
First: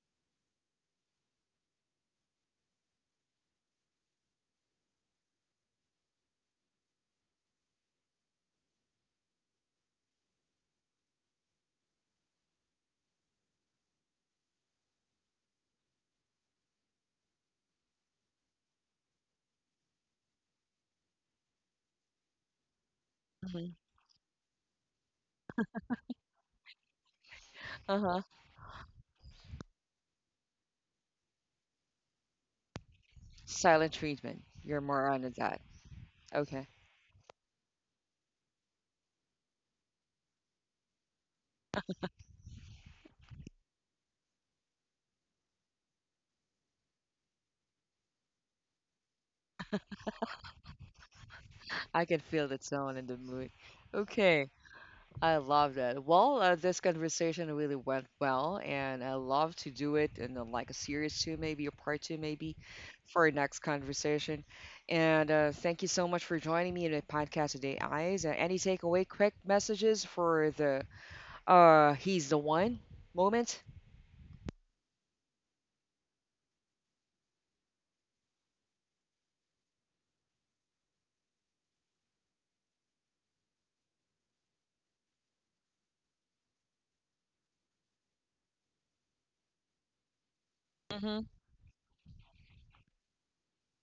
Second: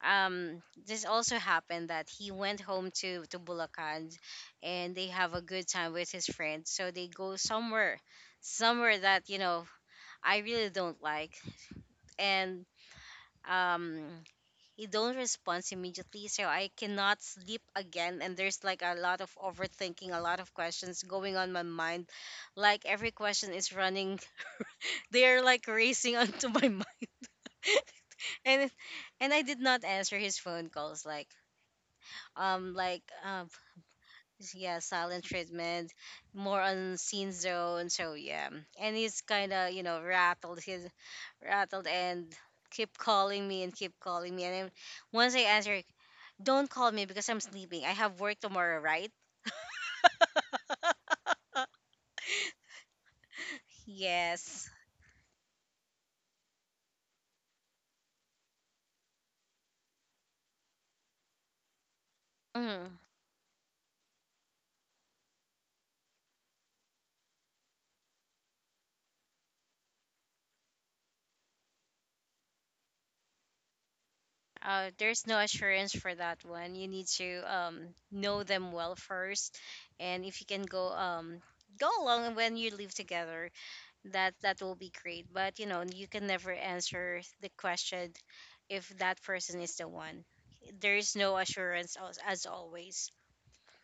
B: this also happened that he went home to Bulacan, and they have a good time with his friends, so they go somewhere that you know I really don't like. And um he don't respond immediately, so I cannot sleep again, and there's like a lot of overthinking, a lot of questions going on my mind, like every question is running they're like racing onto my mind.
A: Uh-huh.
B: And I did not answer his phone calls, like um like uh,
A: Silent treatment.
B: yeah,
A: You're more on
B: silent
A: that.
B: treatment, more
A: Okay.
B: on scene zone. So yeah, and he's kind of you know rattled, he's rattled, and keep calling me and keep calling me. And then once I answer, don't call me because I'm sleeping. I have work tomorrow, right?
A: I can feel the someone in the mood. Okay,
B: Yes.
A: I love that. Well, this conversation really went well, and I love to do it in like a series two, maybe a part two, maybe
B: Mm.
A: for our next conversation. And thank you so much for joining me in the podcast today, Eyes. Any takeaway, quick messages for the he's the one moment?
B: There's no assurance for that one. You need to know them well first, and if you can go go along when you live together, that will be great. But you know, you can never answer the question if that person is the one. There is
A: Mm-hmm.
B: no assurance as always,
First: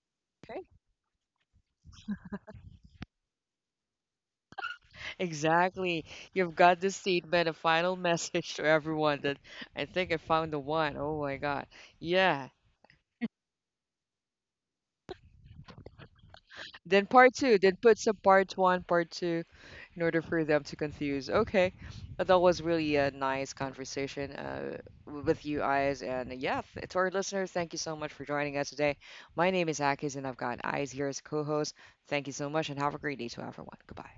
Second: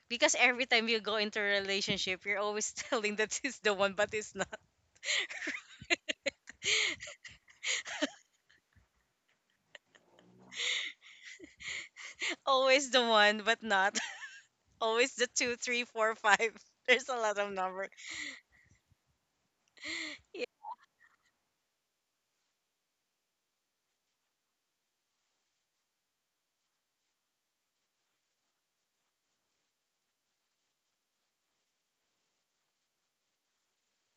B: because
A: Okay.
B: every time you go into a relationship you're always telling that he's the one, but it's not.
A: Exactly. You've got the statement, a final message to everyone that I think I found the one. Oh my God. Yeah.
B: Always the one, but not always the 2, 3, 4, 5
A: Then
B: there's a
A: part
B: lot of
A: two, then
B: number
A: put some part one, part two, in order for them to confuse. Okay, but that was really a nice conversation with you guys. And yeah, to our listeners, thank you so much for joining us today. My name is Akis, and I've got Eyes here as co-host. Thank you so much, and have a great day to everyone. Goodbye.